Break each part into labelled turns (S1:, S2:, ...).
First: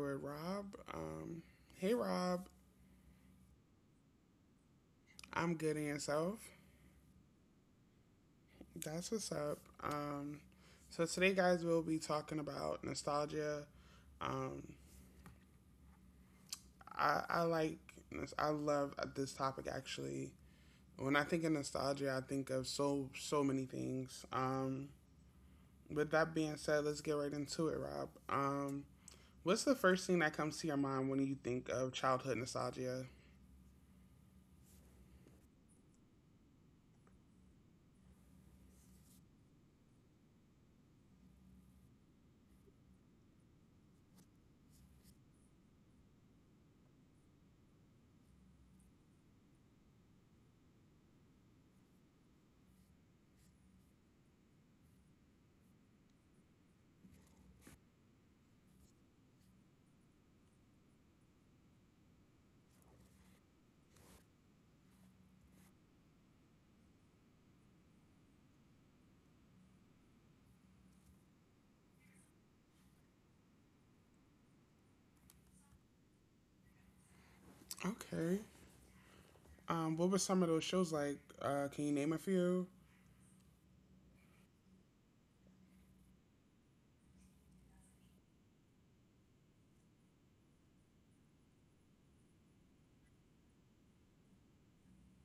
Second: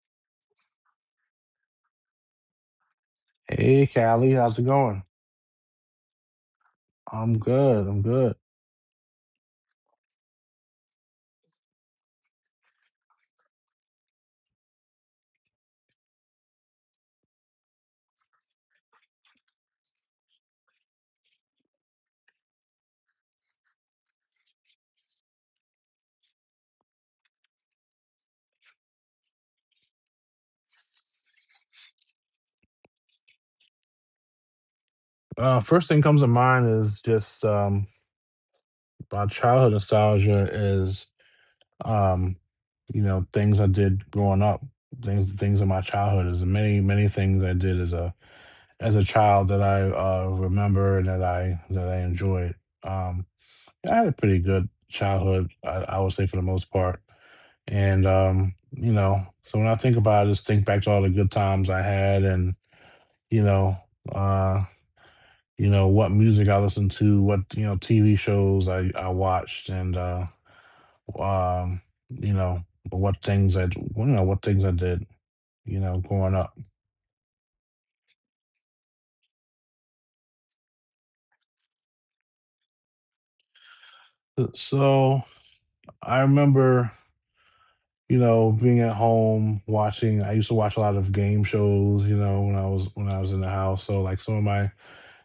S1: with Rob. Um, hey Rob,
S2: Hey, Callie, how's it going?
S1: I'm good and yourself.
S2: I'm good. I'm good.
S1: That's what's up. So today, guys, we'll be talking about nostalgia. Um, I, I like, I love this topic actually. When I think of nostalgia, I think of so many things. With that being said, let's get right into it, Rob. What's the first thing that comes to your mind when you think of childhood nostalgia?
S2: First thing comes to mind is just my childhood nostalgia is um, you know things I did growing up, things in my childhood. Is many things I did as a child that I remember and that I enjoyed. Um, I had a pretty good childhood, I would say for the most part. And you know, so when I think about it, I just think back to all the good times I had and you know. Uh, you know, what music I listened to, what, you know, TV shows I watched and, um, you know, what things I did, you know, growing up.
S1: Okay. What were some of those shows like? Can you name a few?
S2: Uh, so, I remember, you know, being at home watching I used to watch a lot of game shows, you know, when I was in the house, so, like, some of my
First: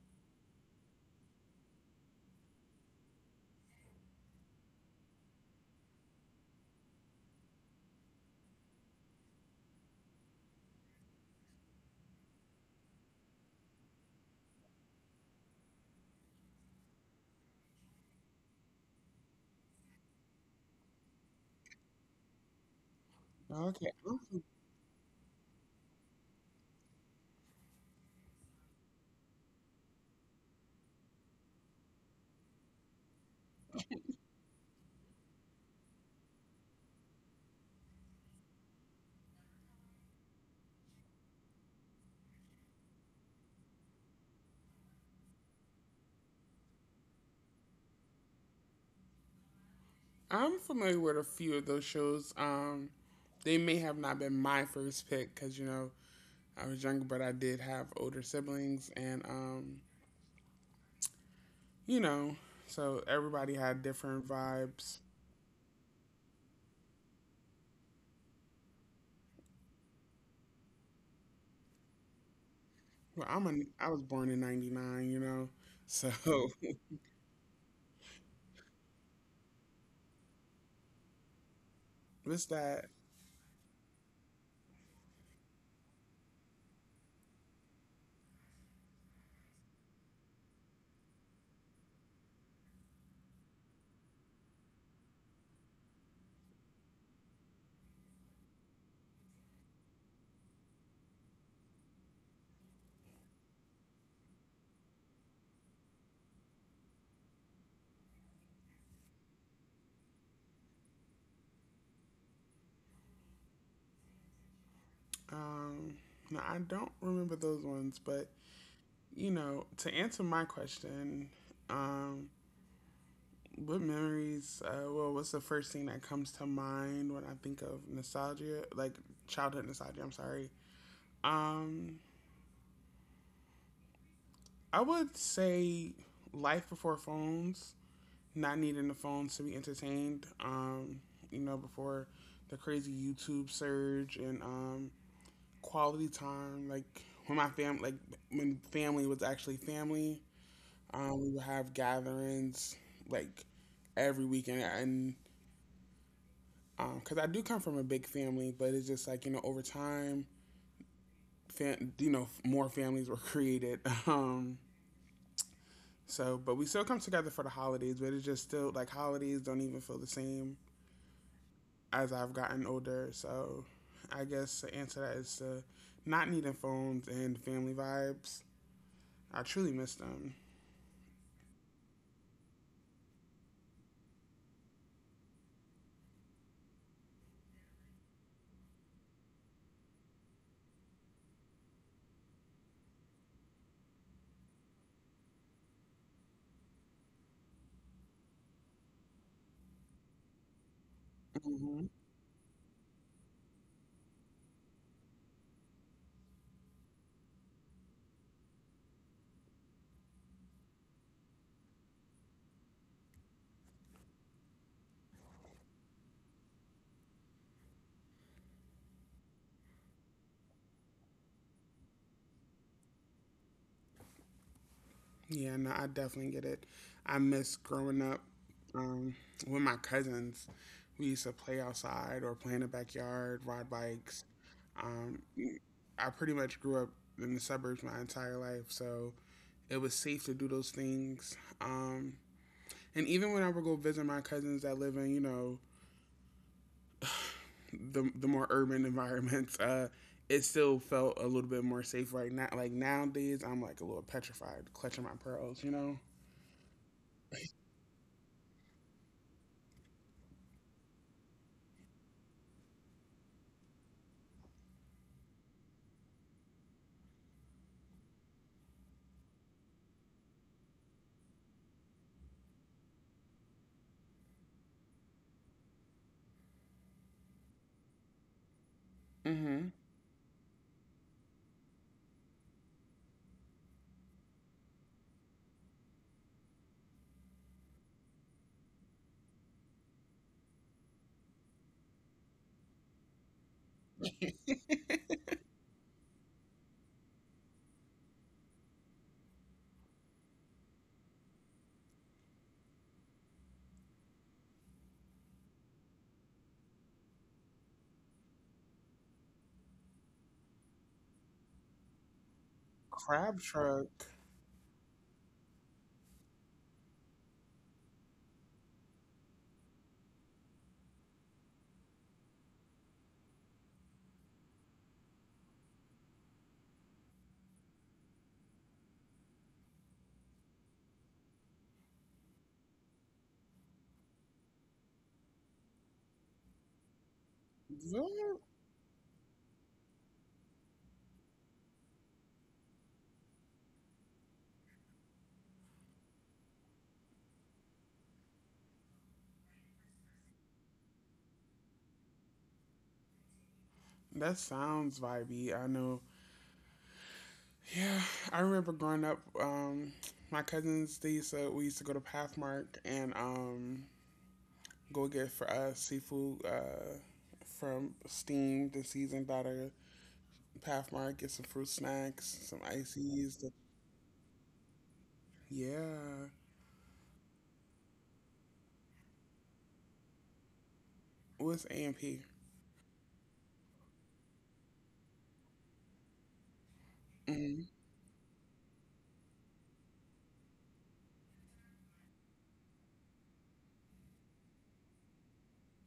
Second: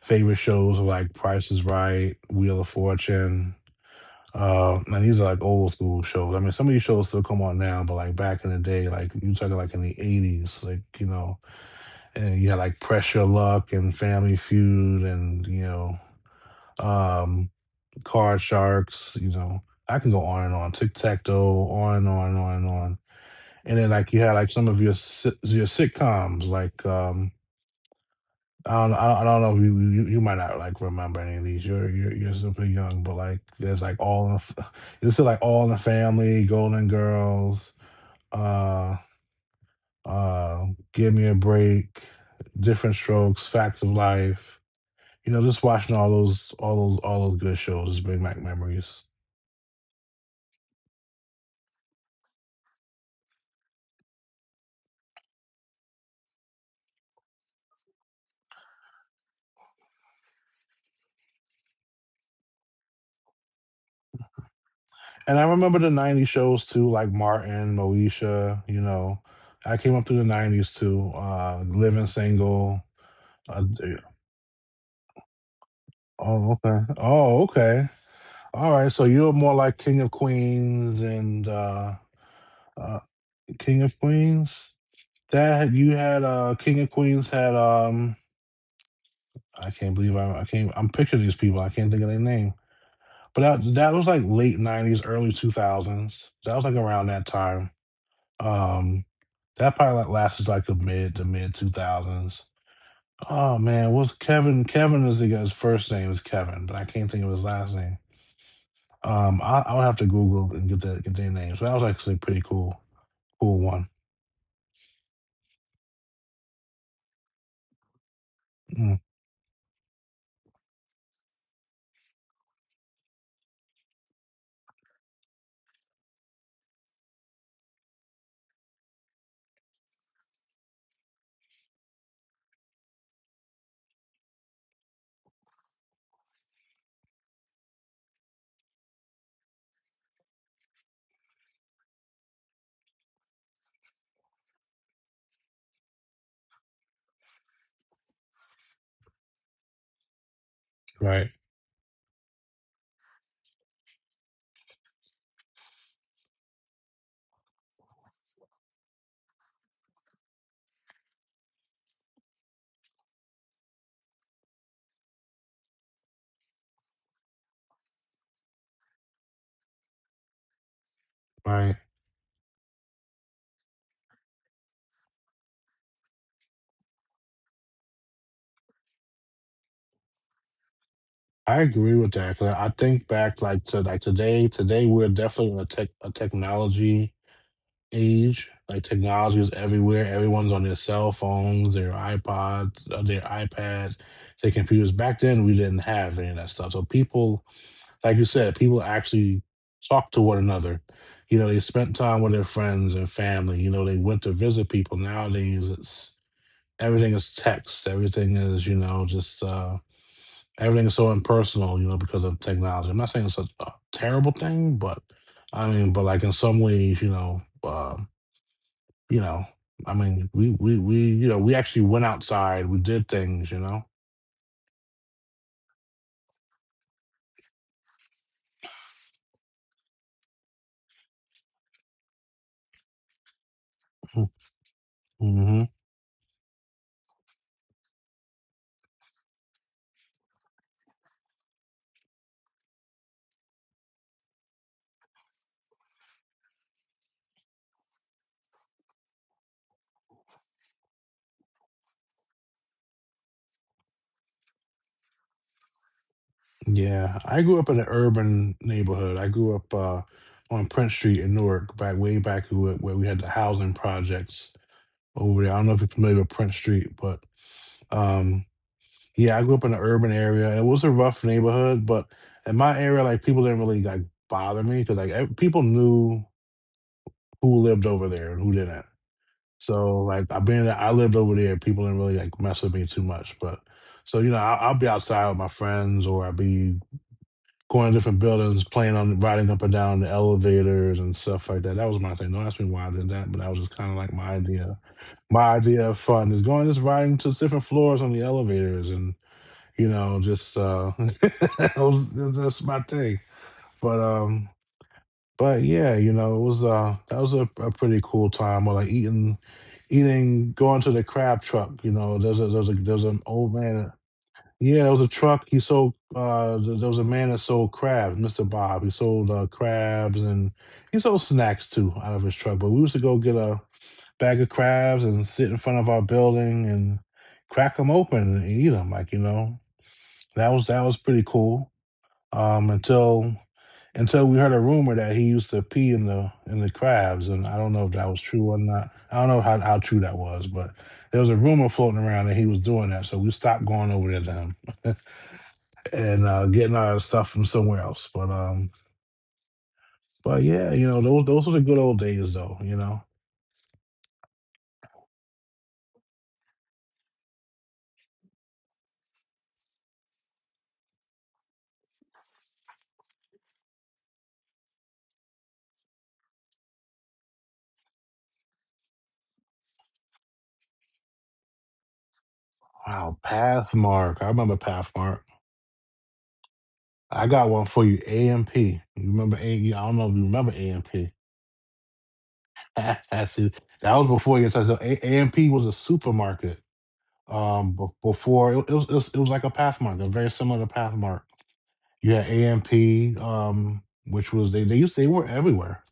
S2: favorite shows were, like, Price is Right, Wheel of Fortune, and these are like old school shows. I mean, some of these shows still come on now, but like back in the day, like you talking like in the '80s, like you know, and you had like Pressure Luck and Family Feud and you know, um, Card Sharks. You know, I can go on and on, Tic Tac Toe, on and on and on and on. And then
S1: Okay,
S2: like you had
S1: I'm
S2: like some of your your sitcoms, like I don't know. You might not like remember any of these. You're still pretty young, but like there's like all in the, there's still like all in the family, Golden Girls, uh, uh, Give Me a Break, Different Strokes, Facts of Life. You know, just watching all those good shows just bring back memories.
S1: I'm familiar with a few of those shows. They may have not been my first pick, because you know I was younger, but I did have older siblings, and you know, so everybody had different vibes.
S2: And I remember the '90s shows too, like Martin, Moesha. You know, I came up through the '90s too. Living Single.
S1: Well,
S2: Uh,
S1: I
S2: d-
S1: was born in '99, you know, so
S2: oh, okay. Oh, okay. All right, so you're more like King of Queens and
S1: what's that?
S2: uh King of Queens. That you had King of Queens had I can't believe I can't I'm picturing these people I can't think of their name. But that was like late '90s, early 2000s. That was like around that time. Um, that probably like lasted like the mid 2000s. Oh man, what's Kevin? Kevin is the guy's first name is Kevin, but I can't think of his last name. I'll have to Google and get their names. But that was actually pretty cool. Cool one.
S1: Um, no, I don't remember those ones, but
S2: Mm,
S1: you know, to answer my question, um, what memories? Well, what's the first thing that comes to mind when I think of nostalgia? Like childhood nostalgia. I'm sorry. Um, I would say life before phones. Not needing the phones to be entertained. You know, before the crazy YouTube surge and quality time. Like when family was actually family.
S2: right,
S1: We would have gatherings like every weekend, and because I do come from a big family, but it's just like you know over time, you know more families were created. Um, so, but we still come together for the holidays, but it's just still like holidays don't even feel the same
S2: right.
S1: as I've gotten older. So, I guess the answer to that is to not needing phones and family vibes. I truly miss them.
S2: I agree with that 'cause I think back like to like today. Today we're definitely in a technology age. Like technology is everywhere. Everyone's on their cell phones, their iPods, their iPads, their computers. Back then we didn't have any of that stuff. So people, like you said, people actually talk to one another. You know, they
S1: Mm-hmm.
S2: spent time with their friends and family. You know, they went to visit people. Nowadays, it's everything is text. Everything is you know just. Everything's so impersonal, you know, because of technology. I'm not saying it's a terrible thing, but I mean, but like in some ways, you know, you know, I mean, we actually went outside, we did things, you know.
S1: Yeah, no, I definitely get it. I miss growing up um, with my cousins. We used to play outside or play in the backyard, ride bikes. Um,
S2: Mm-hmm.
S1: I pretty much grew up in the suburbs my entire life, so it was safe to do those things. And even when I would go visit my cousins that live in, you know, the more urban environments, it still felt a little bit more safe right now. Like nowadays, I'm like a little petrified, clutching my pearls, you know.
S2: Yeah, I grew up in an urban neighborhood. I grew up on Prince Street in Newark, back way back where we had the housing projects over there. I don't know if you're familiar with Prince Street, but um, yeah, I grew up in an urban area, and it was a rough neighborhood, but in my area, like, people didn't really, like, bother me because like, ev people knew who lived over there and who didn't.
S1: Mm-hmm.
S2: So, like, I being that I lived over there, people didn't really, like, mess with me too much, but so, you know, I'll be outside with my friends or I'll be going to different buildings, playing on riding up and down the elevators and stuff like that. That was my thing. Don't ask me why I did that, but that was just kinda, like, my idea of fun is going just riding to different floors on the elevators and you know, just that's my thing. But um but yeah, you know, it was that was a pretty cool time or like eating going to the crab truck, you know, there's an
S1: Crab
S2: old man
S1: truck.
S2: yeah, there was a truck. He sold there there was a man that sold crabs, Mr. Bob. He sold crabs and he sold snacks too out of his truck. But we used to go get a bag of crabs and sit in front of our building and crack them open and eat them like, you know that was pretty cool um, until until we heard a rumor that he used to pee in the crabs, and I don't know if that was
S1: That,
S2: true or not. I don't know how true that was, but there was a rumor floating around that he was doing that, so we stopped going over there to him and getting our stuff from somewhere else. But yeah, you know those were the good old days, though. You know,
S1: that sounds vibey. I know. Yeah, I remember growing up. My cousins they used to we used to go to Pathmark and go get for us seafood from steamed and seasoned out of Pathmark. Get some fruit snacks, some
S2: wow,
S1: ices. The,
S2: Pathmark. I remember Pathmark.
S1: yeah,
S2: I got one for you, AMP. You remember A? I don't know if you remember AMP.
S1: what's A and P?
S2: That's it. That was before your time. So AMP was a supermarket
S1: Mm,
S2: before it was it was like a pathmark a very similar to pathmark you had amp which was they were everywhere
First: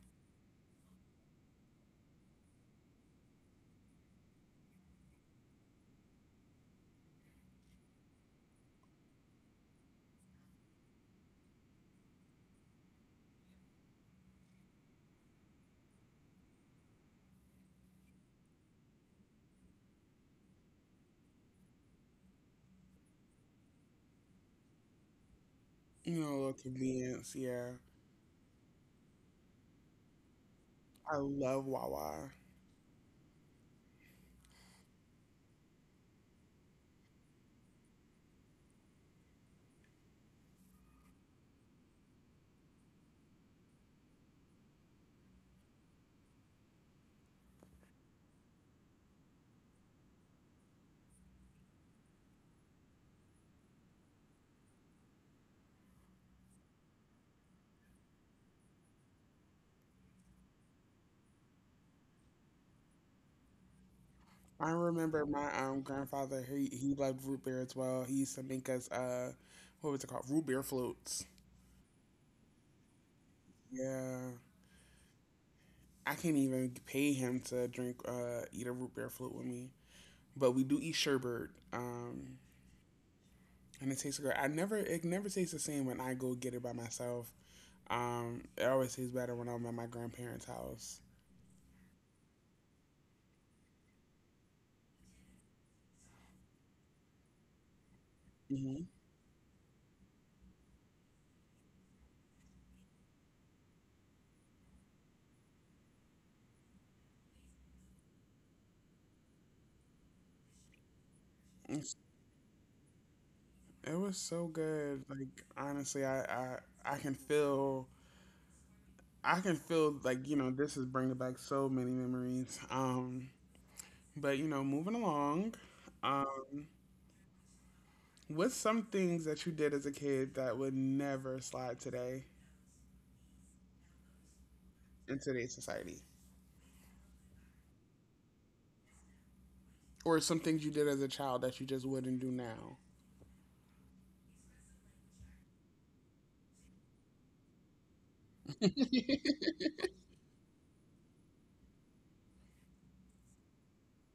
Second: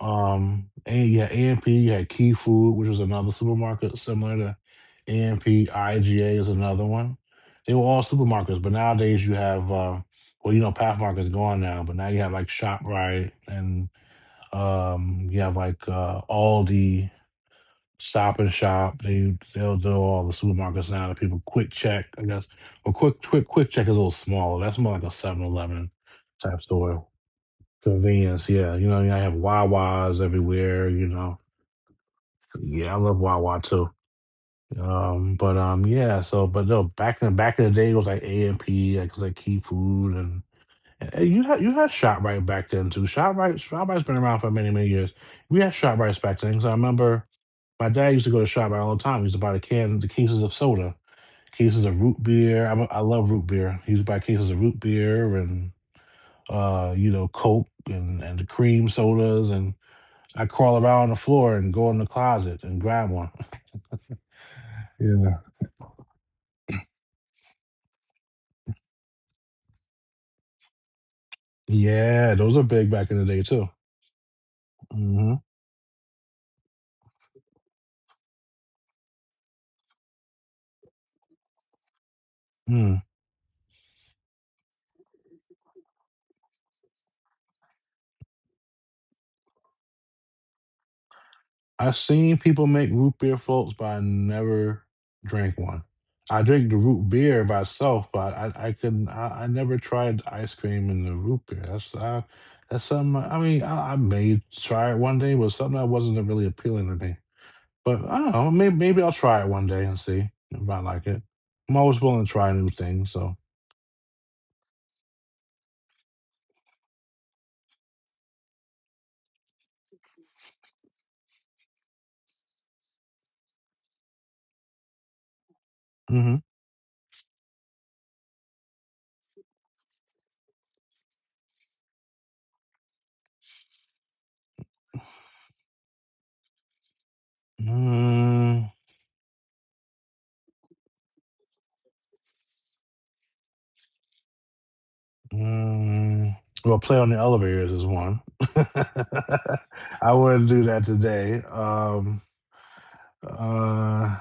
S2: and you had amp you had key food which was another supermarket similar to amp iga is another one they were all supermarkets but nowadays you have you know pathmark is gone now but now you have like shoprite and you have like aldi Stop and Shop. They'll do all the supermarkets now. The people Quick Check, I guess. Well, Quick Check is a little smaller. That's more like a 7-Eleven
S1: you know, a little
S2: type store.
S1: convenience. Yeah,
S2: Convenience, yeah. You know, I have Wawas everywhere. You
S1: I
S2: know,
S1: love Wawa.
S2: yeah, I love Wawa too. But yeah. So, but no, back in the day, it was like A and P, like it was like Key Food, and, and you had Shoprite back then too. Shoprite's been around for many years. We had Shoprite back then because I remember. My dad used to go to Shop Bar all the time. He used to buy the cases of soda, cases of root beer. I love root beer. He used to buy cases of root beer and you know, Coke and the cream sodas. And I crawl around on the floor and go in the closet and grab one.
S1: I remember
S2: yeah,
S1: my grandfather. He loved root beer as well. He used to make us what was it called? Root beer floats.
S2: yeah, those are big back in the day too.
S1: Yeah,
S2: Mm-hmm.
S1: I can't even pay him to drink eat a root beer float with me. But we do eat sherbet.
S2: hmm
S1: And it tastes good. I never It never tastes the same when I go get it by myself. It always tastes better when I'm at my grandparents' house.
S2: I've seen people make root beer floats, but I never drank one. I drink the root beer by itself, but I
S1: Hmm.
S2: couldn't. I never tried ice cream in the root beer. That's something. I mean, I may try it one day, but something that wasn't really appealing to me. But I don't know. Maybe I'll try it one day and see if I like it. I'm
S1: It
S2: always willing to try new things. So,
S1: was so good. Like honestly, I can feel like you know this is bringing back so many memories. But you know, moving along,
S2: hmm
S1: um, what's some things that you did as a kid that would never slide today in today's society,
S2: mm
S1: or some things you did as a child that you just wouldn't do now?
S2: Mm, well, play on the elevators is one. I wouldn't do that today. Uh,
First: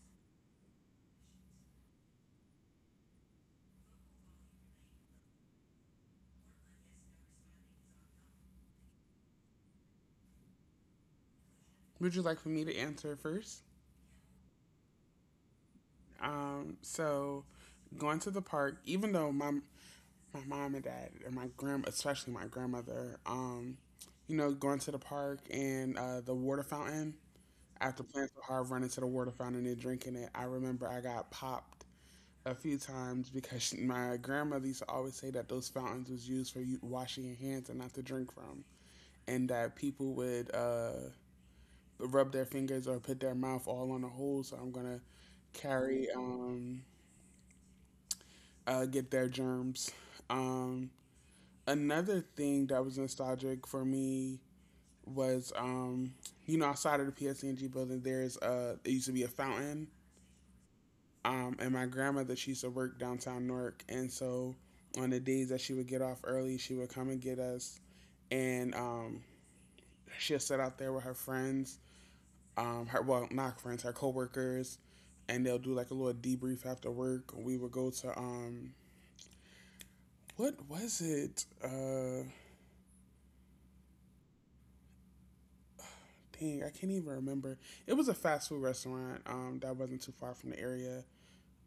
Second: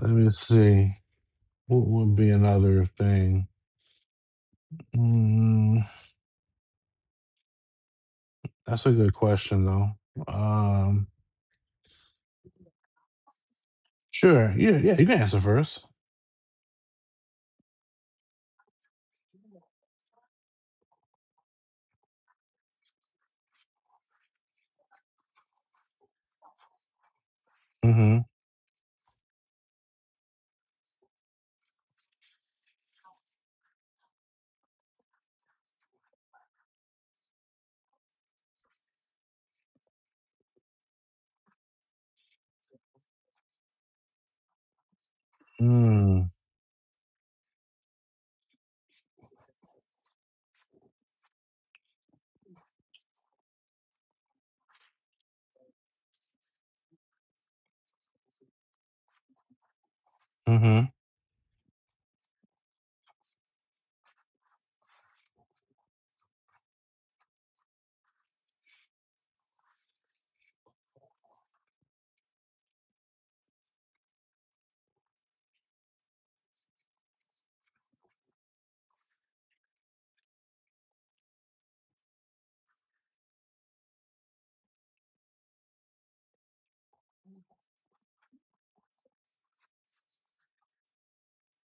S2: let me see. What would be another thing? Mm, that's a good question, though. Um,
S1: Would you like for me to answer first?
S2: sure. Yeah, yeah. You can answer first.
S1: So going to the park, even though my mom and dad and my grand, especially my grandmother, you know, going to the park and the water fountain after
S2: Mm-hmm.
S1: playing so hard, running to the water fountain and drinking it. I remember I got popped a few times because my grandmother used to always say that those fountains was used for you washing your hands and not to drink from, and that people would rub their fingers or put their mouth all on the hole. So I'm gonna carry
S2: Mm,
S1: get their germs. Um, another thing that was nostalgic for me was you know outside of the PSNG building, there's it used to be a fountain.
S2: mm-hmm.
S1: And my grandmother, she used to work downtown Newark. And so on the days that she would get off early, she would come and get us. And she'll sit out there with her friends, her, well, not friends, her coworkers. And they'll do like a little debrief after work. We would go to, what was it? Dang, I can't even remember. It was a fast food restaurant that wasn't too far from the area.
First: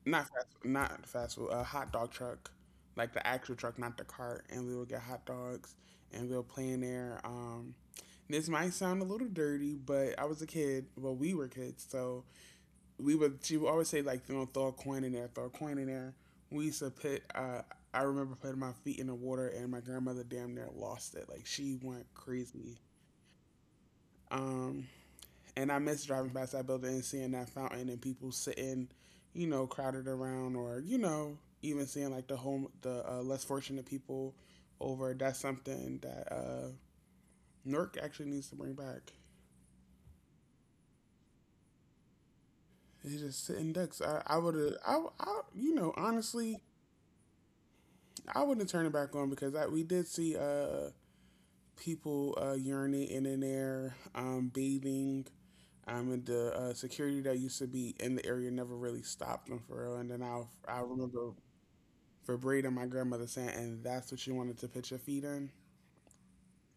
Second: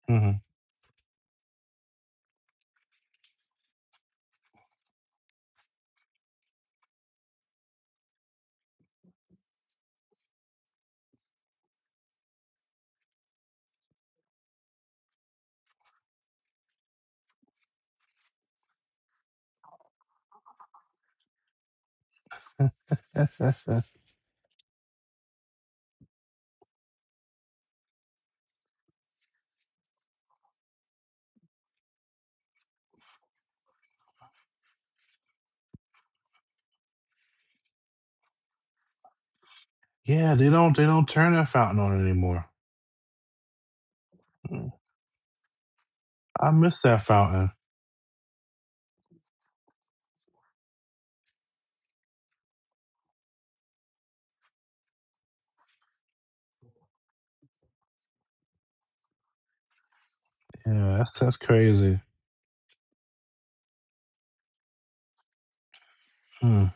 S2: Mm-hmm.
S1: Not fast food. A hot dog truck, like the actual truck, not the cart. And we would get hot dogs, and we'll play in there. This might sound a little dirty, but I was a kid. Well, we were kids, so we would. She would always say like, you know, throw a coin in there, throw a coin in there. We used to put. I remember putting my feet in the water, and my grandmother damn near lost it. Like she went crazy.
S2: That's.
S1: Um, and I miss driving past that building and seeing that fountain and people sitting, you know, crowded around, or you know, even seeing like the less fortunate people over. That's something that Newark actually needs to bring back.
S2: Yeah, they don't. They don't turn that fountain on anymore.
S1: It's just sitting ducks. I would
S2: Mm,
S1: have, I, you know,
S2: I
S1: honestly,
S2: miss that fountain.
S1: I wouldn't turn it back on because I, we did see people urinating in there, bathing. And the security that used to be in the area never really stopped them for real. And then I
S2: Yeah,
S1: remember
S2: that's crazy.
S1: for breeding my grandmother sent, and that's what you wanted to put your feet in.
S2: Hmm.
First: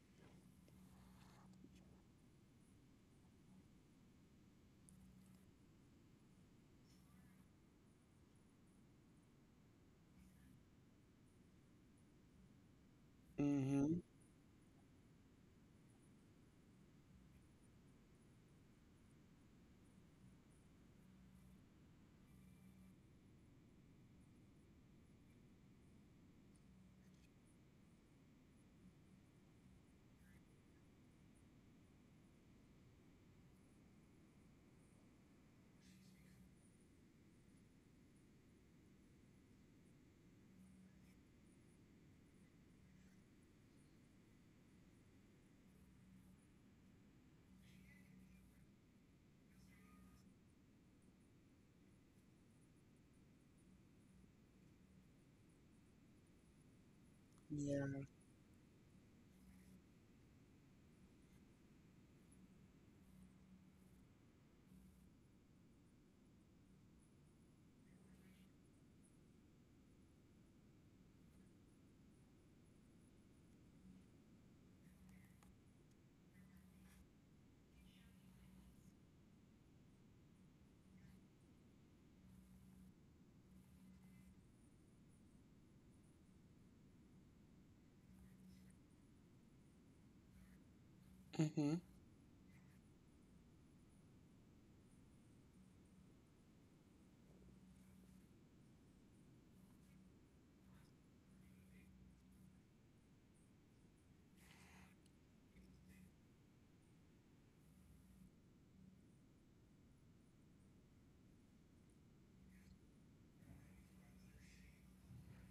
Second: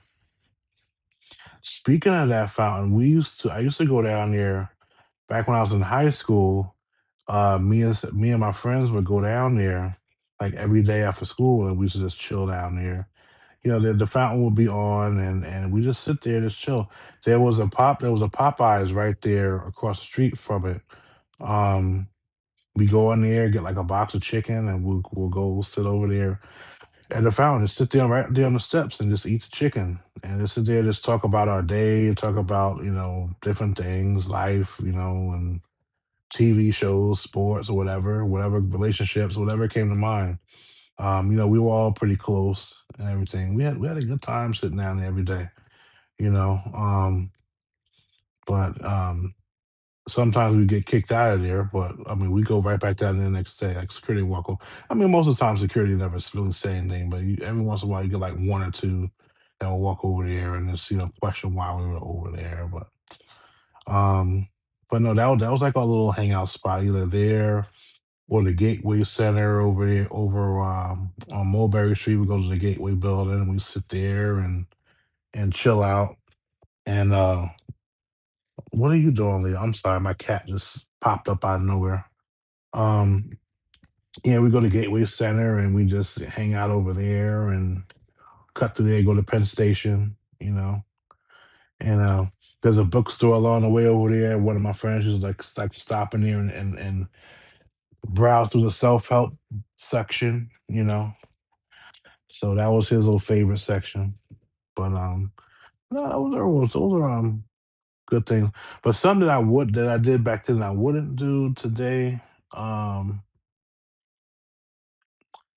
S2: Speaking of that fountain, we used to I used to go down there back when I was in high school. Me and my friends would go down there like every day after school, and we used to just chill down there. You know,
S1: Mm-hmm.
S2: the fountain would be on, and we just sit there and just chill. There was a Popeyes right there across the street from it. Um, we go in there, get like a box of chicken, and we'll go sit over there at the fountain, sit there right there on the steps and just eat the chicken and just sit there, just talk about our day, talk about, you know, different things, life, you know, and TV shows, sports, whatever, whatever relationships, whatever came to mind. We were all pretty close and everything. We had a good time sitting down there every day, you know. But sometimes we get kicked out of there, but I mean, we go right back down there the next day. Like security walk over. I mean, most of the time security never really say anything, but you, every once in a
S1: Yeah.
S2: while you get like one or two that will walk over there and just, you know, question why we were over there. Um, but no, that was like our little hangout spot, either there or the Gateway Center over there over on Mulberry Street. We go to the Gateway Building, we sit there and chill out. And What are you doing, Leah? I'm sorry, my cat just popped up out of nowhere. Um, yeah, we go to Gateway Center and we just hang out over there and cut through there, go to Penn Station, you know.
S1: Mm-hmm.
S2: And There's a bookstore along the way over there. One of my friends was like stopping there and, and browse through the self help section, you know. So that was his little favorite section. But No, those are good things. But some that I would, that I did back then, that I wouldn't do today. Um,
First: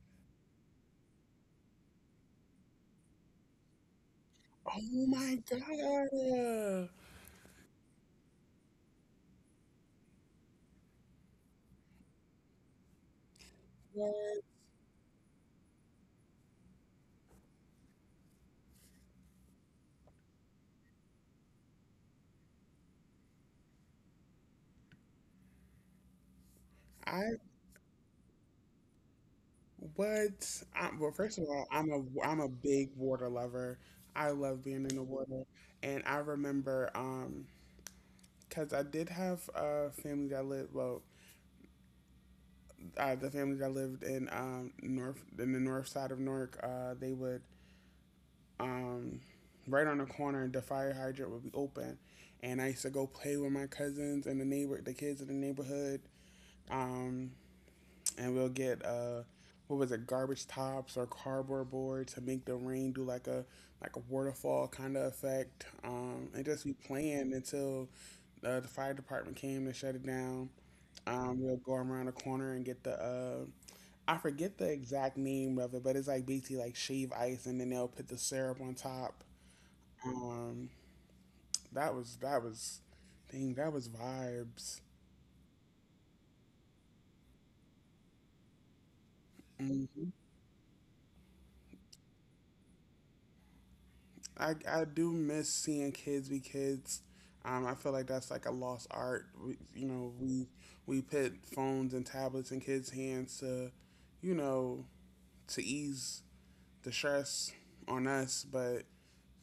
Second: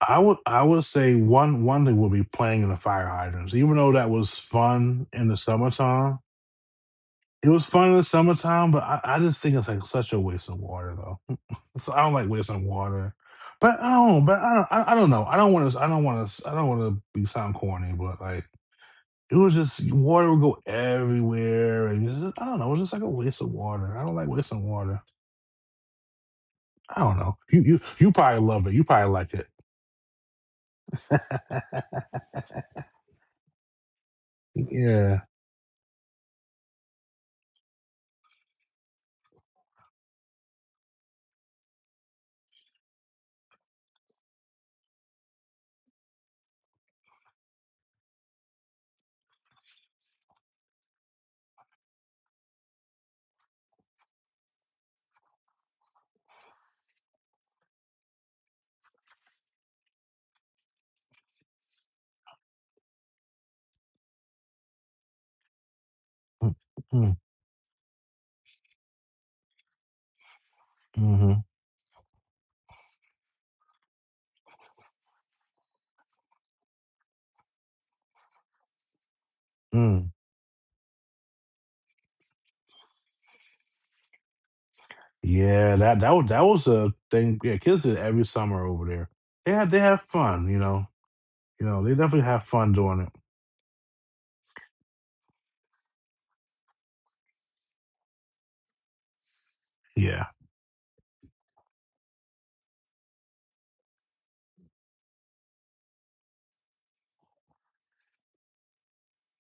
S2: I would say one thing would be playing in the fire hydrants. Even though that was
S1: Oh
S2: fun in the
S1: my
S2: summertime,
S1: god.
S2: it was fun in the summertime. But I just think it's like such a waste of water, though. So I don't like wasting water. But I don't. But
S1: What?
S2: I don't. I don't know. I don't want to be sound corny. But like it was just water would go everywhere, and it's just, I don't know. It was just like a waste of water. I don't like wasting water. I don't
S1: I
S2: know. You probably love it. You probably like it.
S1: well, first of all, I'm a big water lover. I love being in the
S2: Yeah.
S1: water, and I remember because I did have a family that lived well, the family that lived in north in the north side of Newark. They would um, right on the corner, the fire hydrant would be open, and I used to go play with my cousins and the neighbor, the kids in the neighborhood, um, and we'll get what was it, garbage tops or cardboard board to make the rain do like a waterfall kind of effect, and
S2: Mm,
S1: just be
S2: mm,
S1: playing until the fire department came to shut it down.
S2: mm-hmm,
S1: We'll go around the corner and get the I forget the exact name of it, but it's like basically like shave ice, and then they'll put the syrup on top.
S2: mm.
S1: Um, That was that was that was vibes.
S2: Yeah, that was that was a thing. Yeah, kids did every summer over there. They have
S1: Hmm.
S2: fun, you know. You know, they definitely have fun doing it.
S1: I do miss seeing kids be kids. I feel like that's like a lost art. We, you know,
S2: Yeah,
S1: we put phones and tablets in kids' hands to, you know, to ease the stress on us, but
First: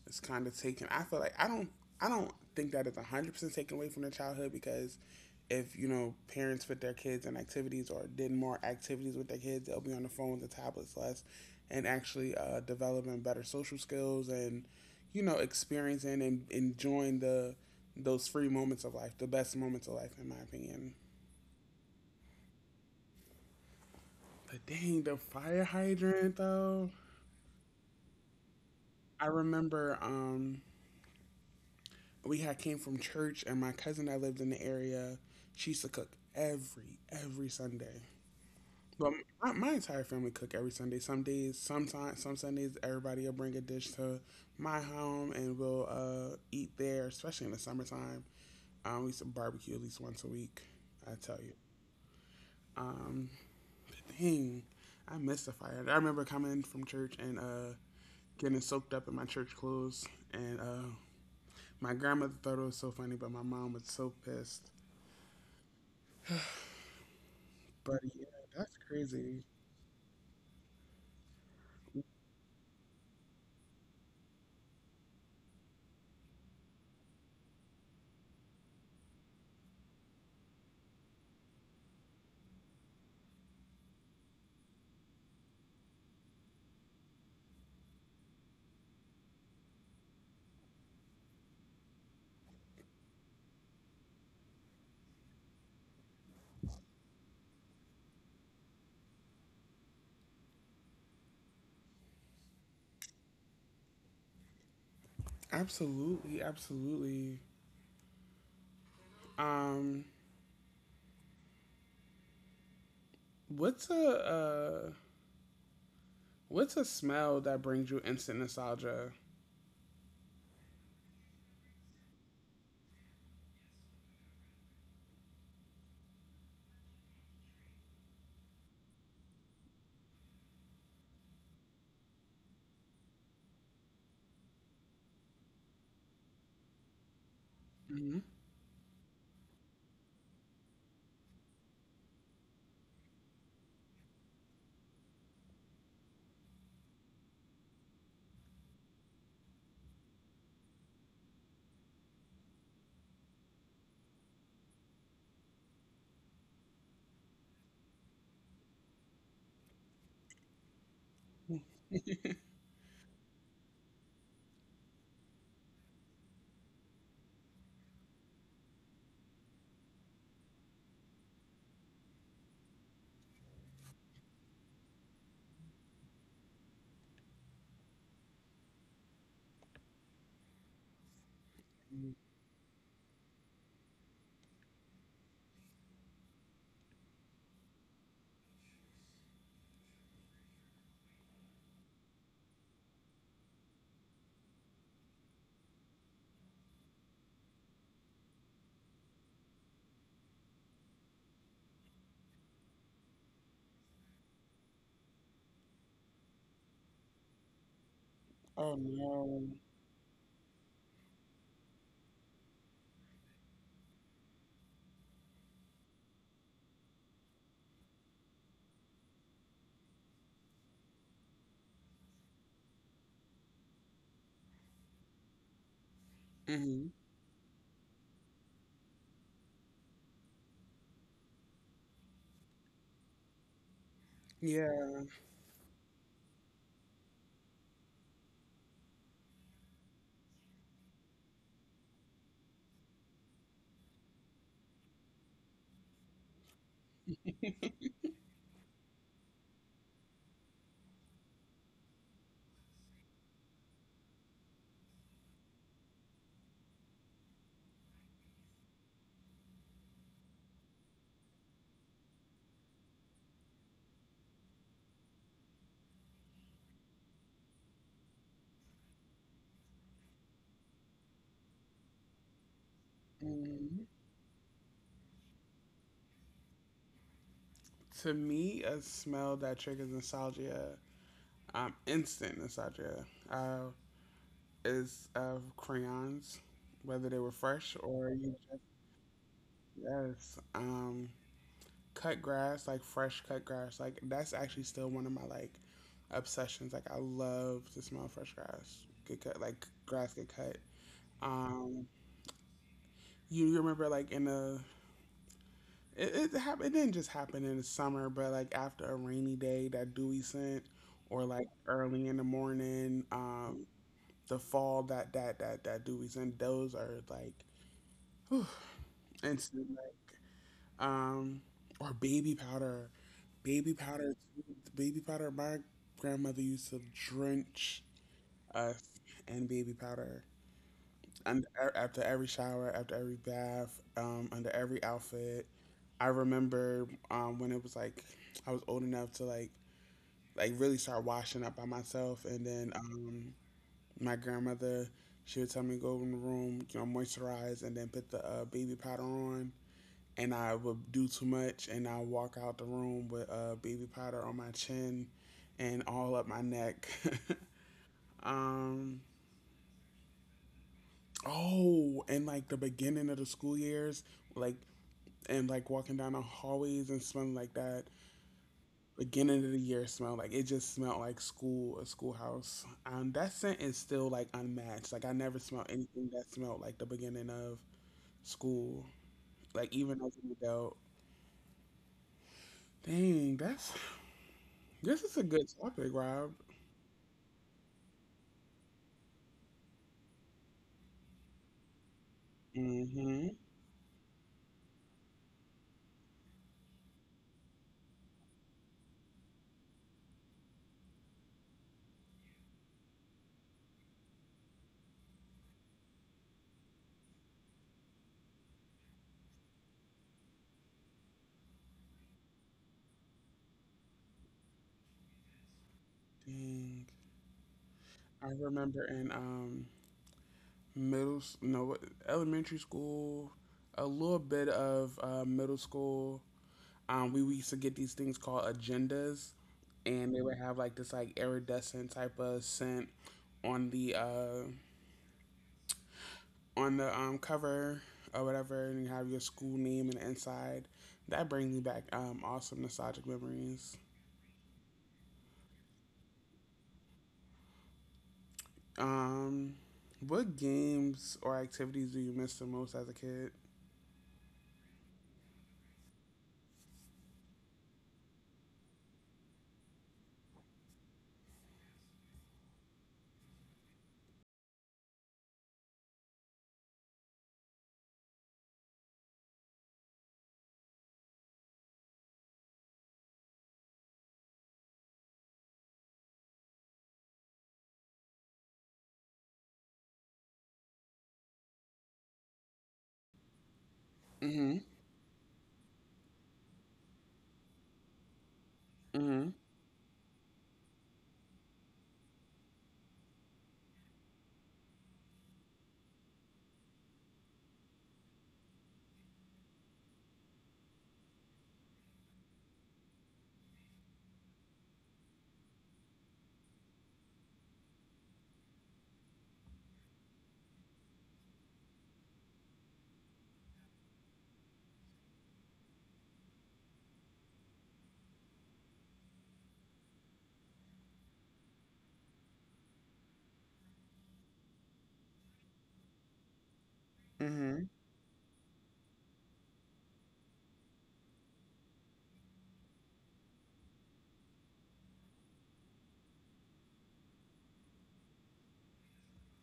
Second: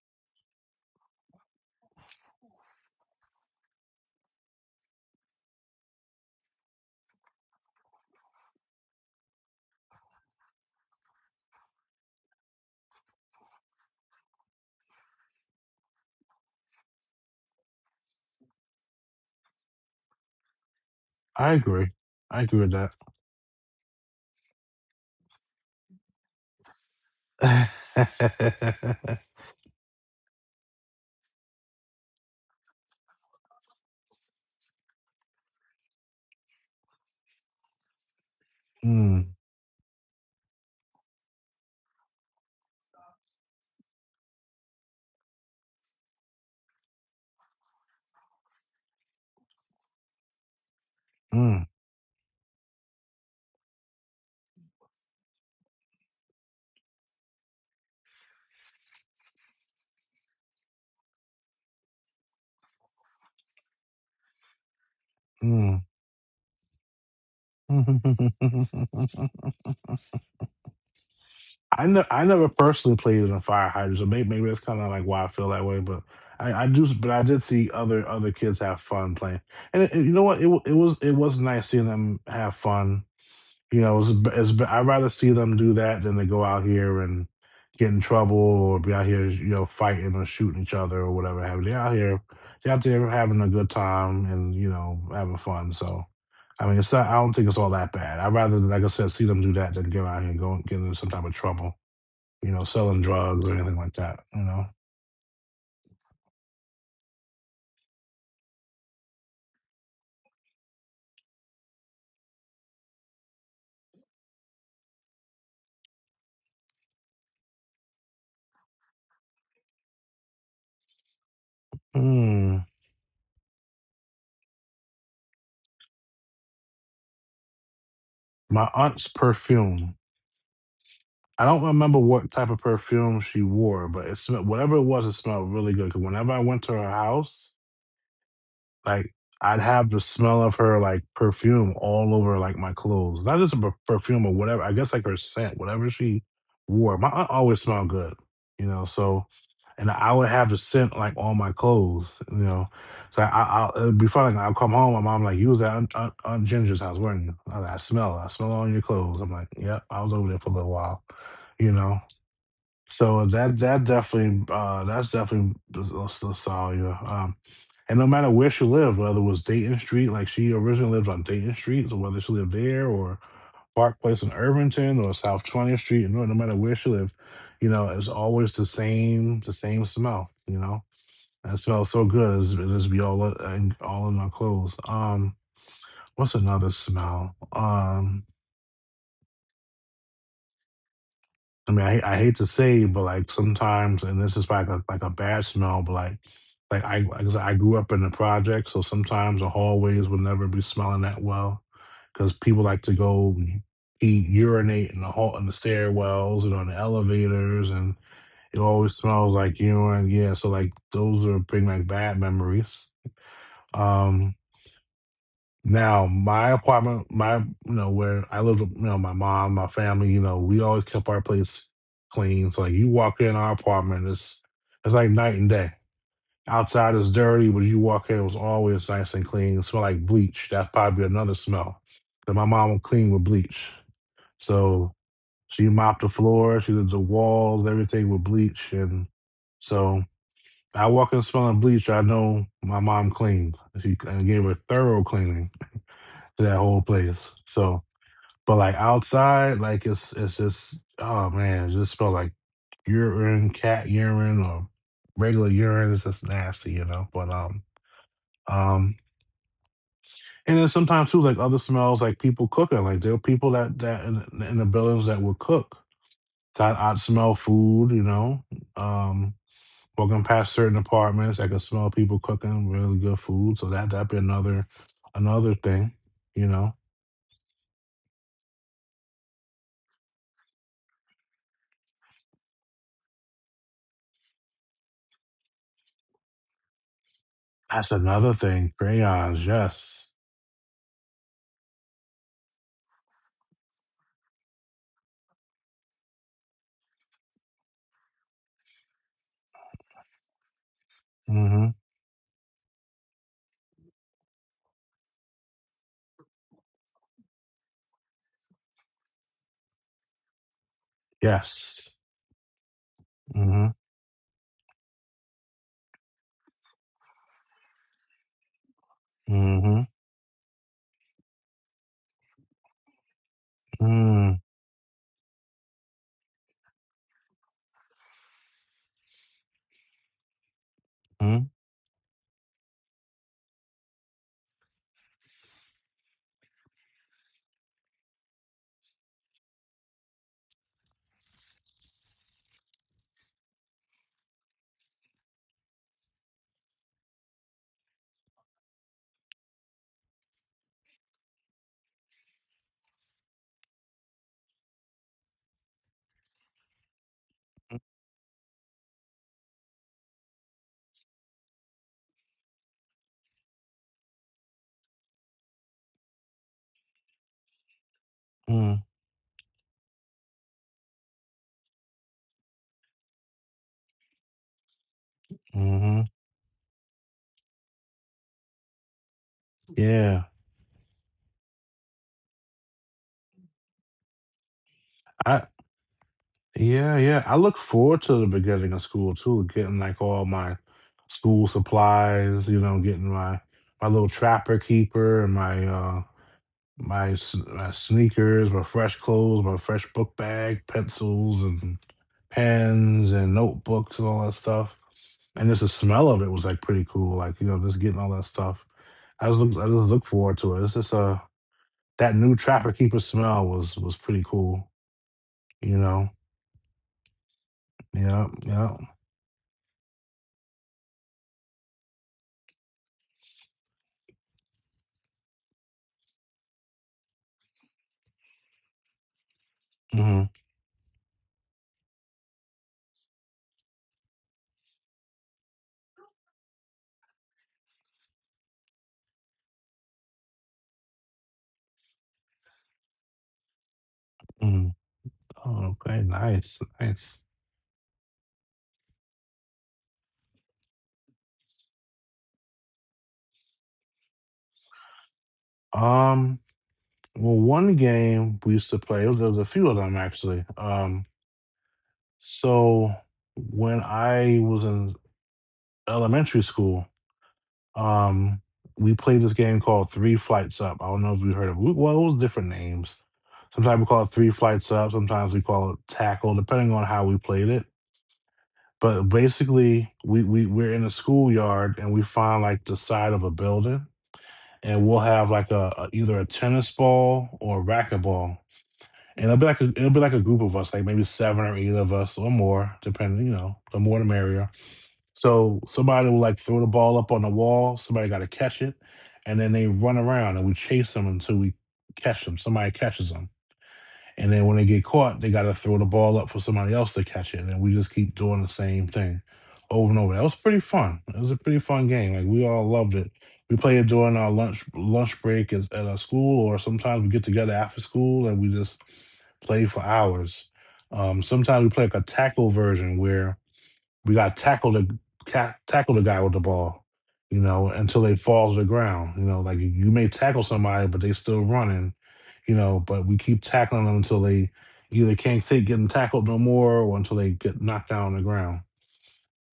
S1: it's kind of taken. I feel like I don't think that it's 100% taken away from their childhood, because if you know parents put their kids in activities or did more activities with their kids, they'll be on the phone, the tablets less, and actually developing better social skills and you know experiencing and enjoying the those free moments of life, the best moments of life in my opinion.
S2: I agree. I agree with that.
S1: But dang, the fire hydrant though. I remember we had came from church, and my cousin that lived in the area, she used to cook every Sunday. But
S2: Mm,
S1: my entire family cook every Sunday. Some Sundays, everybody will bring a dish to my home, and we'll eat there. Especially in the summertime, we used to barbecue at least once a week. I tell you.
S2: mm,
S1: Um, dang, I miss the fire. I remember coming from church and getting soaked up in my church clothes, and my grandmother thought it was so funny, but my mom was so pissed.
S2: mm.
S1: But yeah, that's crazy.
S2: I never personally played in a fire hydrant, so maybe that's kind of like why I feel that way. But I do, but I did see other kids have fun playing, and you know what? It was, it was nice seeing them have fun. You know, I'd rather see them do that than to go out here and get in trouble or be out here, you know, fighting or shooting each other or whatever have you. They're out there having a good time and, you know, having fun. So, I mean, it's not, I don't think it's all that bad. I'd rather, like I said, see them do that than go out here and go and get into some type of trouble, you know, selling drugs or anything like that, you know.
S1: Absolutely, absolutely. Um, what's a uh, what's a smell that brings you instant nostalgia?
S2: Hmm. My aunt's perfume. I don't remember what type of perfume she wore, but it smelled, whatever it was, it smelled really good. Because whenever I went to her house,
S1: Hmm.
S2: like I'd have the smell of her like perfume all over like my clothes. Not just a perfume or whatever. I guess like her scent, whatever she wore. My aunt always smelled good, you know. So, and I would have the scent like on my clothes, you know. So it'd be funny. Like, I'll come home. My mom like, you was at Aunt Ginger's house, weren't you? Was like, I smell. I smell on your clothes. I'm like, yep. I was over there for a little while, you know. So that definitely that's definitely you. And no matter where she lived, whether it was Dayton Street, like she originally lived on Dayton Street, so whether she lived there or Park Place in Irvington or South 20th Street, you know, no matter where she lived, you know, it's always the same smell, you know. That smells so
S1: Mm.
S2: good. It just be all all in our clothes. What's another smell? I mean, I hate to say, but like sometimes, and this is like a bad smell, but like I said, I grew up in the project, so sometimes the hallways would never be smelling that well because people like to go eat urinate in the stairwells and on the elevators, and it
S1: Oh
S2: always smells
S1: no.
S2: like urine. Yeah, so like those are bring like bad memories. Um, my apartment, my, you know, where I live, with, you know, my mom, my family, you know, we always kept our place clean. So like you walk in our apartment, it's like night and day.
S1: Hmm.
S2: Outside is dirty, but you walk in, it was always nice and clean. It smell like bleach. That's probably another smell that my mom would clean with bleach. So
S1: Yeah.
S2: she mopped the floor, she did the walls, everything with bleach, and so I walk in smelling bleach. I know my mom cleaned. She and gave her thorough cleaning to that whole place. So, but like outside, like it's just oh man, it just smell like urine, cat urine, or regular urine. It's just nasty, you know. But um, and then sometimes too, like other smells, like people cooking. Like there are people that in the buildings that would cook. So I'd smell food, you know. Um, Walking past certain apartments, I could smell people cooking really good food. So that
S1: Hmm.
S2: that'd be another thing, you know.
S1: To me, a smell that triggers nostalgia, instant nostalgia, is of crayons, whether they were fresh
S2: That's
S1: or
S2: another
S1: you just
S2: thing. Crayons, yes.
S1: yes. Cut grass, like fresh cut grass. Like that's actually still one of my like obsessions. Like I love to smell fresh grass. Get cut like grass get cut.
S2: Mm-hmm.
S1: Um you remember like in a it didn't just happen in the summer, but like after a rainy day that dewy scent or like
S2: Yes.
S1: early in the morning,
S2: Mm-hmm.
S1: the fall that dewy scent, those are like instant
S2: Mm-hmm.
S1: like um or baby powder. Baby powder.
S2: Mm-hmm.
S1: The baby powder my grandmother used to drench us in baby powder. And after every shower, after every bath, under every outfit, I remember when it was like I was old enough to like really start washing up by myself, and then my grandmother, she would tell me go in the room, you know, moisturize, and then put the baby powder on, and I would do too much, and I walk out the room with baby powder on my chin and all up my neck. um, oh, and like the beginning of the school years, like and like walking down the hallways and smelling like that
S2: Mm-hmm.
S1: beginning of the year smell, like it just smelled like school, a schoolhouse. That scent is still like unmatched. Like I never smelled
S2: Mm-hmm.
S1: anything that smelled like the beginning of school, like even as
S2: Yeah.
S1: an adult. Dang, that's this is a
S2: I
S1: good topic, Rob.
S2: Yeah, yeah. I look forward to the beginning of school too, getting like all my school supplies, you know, getting my
S1: Mm-hmm.
S2: my little trapper keeper and my my sneakers, my fresh clothes, my fresh book bag, pencils, and pens and notebooks and all that stuff. And just the smell of it was like pretty cool. Like, you know, just getting all that stuff. I just look forward to it. It's just That new trapper keeper smell was pretty cool, you know.
S1: Dang.
S2: Yeah,
S1: I
S2: yeah.
S1: remember in middle s- no what- elementary school, a little bit of middle school. Um, we used to get these things called agendas, and they
S2: Mhm,
S1: would have like this like iridescent type of scent on the uh on the cover or whatever, and you have your school name and the inside. That brings me back awesome nostalgic memories.
S2: mhm. Oh, okay, nice, nice.
S1: Um, what games or activities do you miss the most as a kid?
S2: Um, One game we used to play, there was a few of them actually. So when I was in elementary school, Um, we played this game called Three Flights Up. I don't know if you heard of it. Well, it was different names. Sometimes we call it Three Flights Up. Sometimes we call it Tackle, depending on how we played it. But basically, we're in a schoolyard and we find like the side of a building,
S1: Mhm,
S2: and we'll have like either a tennis ball or a racquetball. And it'll
S1: mhm,
S2: be like it'll be like a group of us, like maybe seven or eight of us or more, depending, you know, the more the merrier. So somebody will like throw the ball up on the wall. Somebody got to catch it, and then they run around and we chase them until we catch them. Somebody catches them, and then when they get caught, they got to throw the ball up for somebody else to catch it, and then we just keep doing the same thing over and over. That was pretty fun. It was a pretty fun game. Like we all loved it. We play it during our lunch break at our school, or sometimes we get together after school and we just play for hours. Sometimes we play like a tackle version where we got to tackle the guy with the ball, you know,
S1: mhm,
S2: until they fall to the ground. You know, like you may tackle somebody, but they still running, you know. But we keep tackling them until they either can't take getting tackled no more, or until they get knocked down on the ground.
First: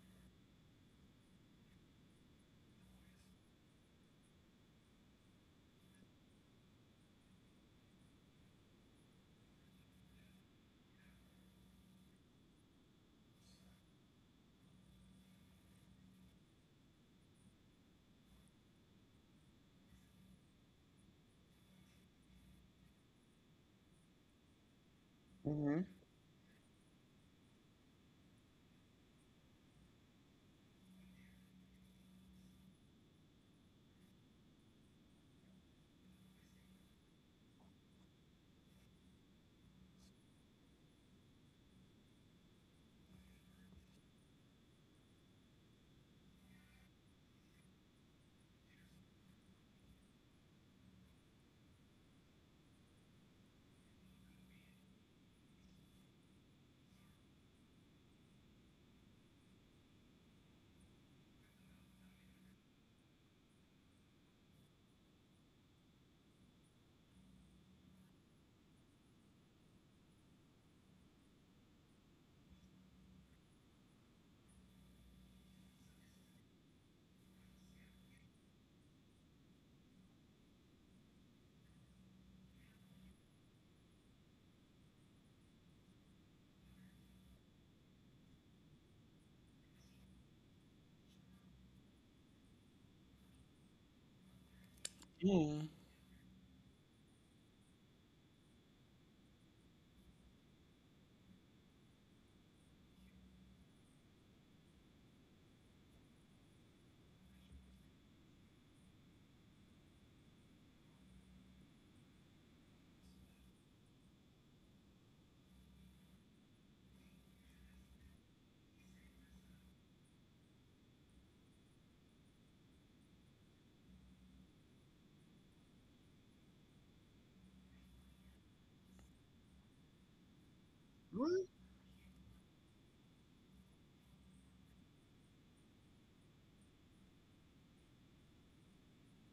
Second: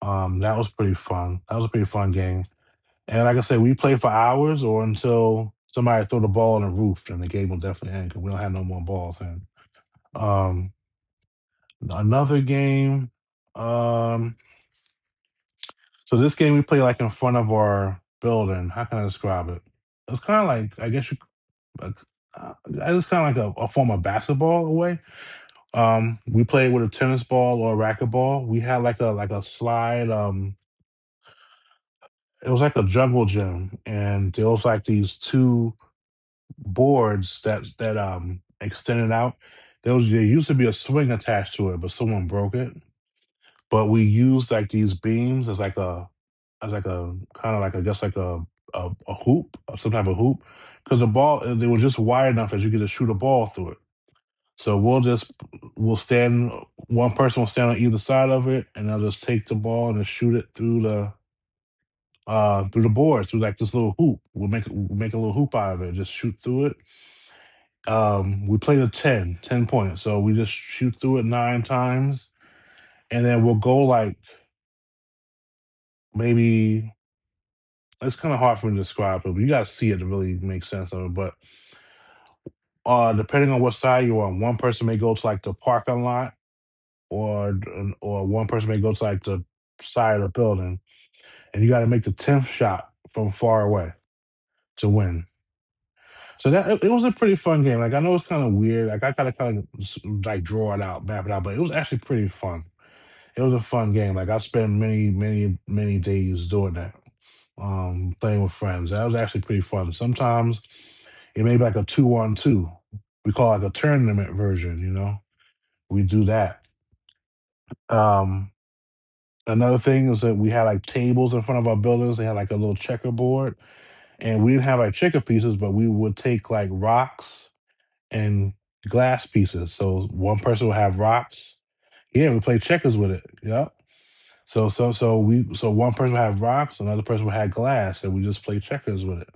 S2: That was pretty fun. That was a pretty fun game. And like I said, we played for hours or until somebody threw the ball on the roof, and the game will definitely end because we don't have no more balls in. Um, Another game. Um, this game we play like in front of our building. How can I describe it? It's kind of like I guess you. Like, it's kind of like a form of basketball away.
S1: mhm,
S2: We played with a tennis ball or a racquetball. We had like a slide. It was like a jungle gym, and there was like these two boards that extended out. There used to be a swing attached to it, but someone broke it. But we used like these beams as like a just like a hoop, or some type of hoop, because the ball they were just wide enough as you could just shoot a ball through it. So we'll just we'll stand one person will stand on either side of it, and they'll just take the ball and just shoot it through the board through like this little hoop. We'll make a little hoop out of it, just shoot through it. We play the ten points, so we just shoot through it nine times, and then we'll go, like, maybe. It's kind of hard for me to describe it, but you got to see it to really make sense of it. But depending on what side you're on, one person may go to like the parking lot, or one person may go to like the side of the building, and you got to make the 10th shot from far away to win,
S1: yeah.
S2: so that it was a pretty fun game. Like, I know it's kind of weird, like I gotta kind of like draw it out, map it out, but it was actually pretty fun. It was a fun game. Like, I spent many, many, many days doing that. Playing with friends, that was actually pretty fun. Sometimes it may be like a two on two. We call it like a tournament version. We do that. Um, Another thing is that we had like tables in front of our buildings. They had like a little checkerboard, and we didn't have like checker pieces, but we would take like rocks and glass pieces. So one person would have
S1: What?
S2: rocks. Yeah, we played checkers with it. Yep. So one person would have rocks, another person would have glass, and we just played checkers with it.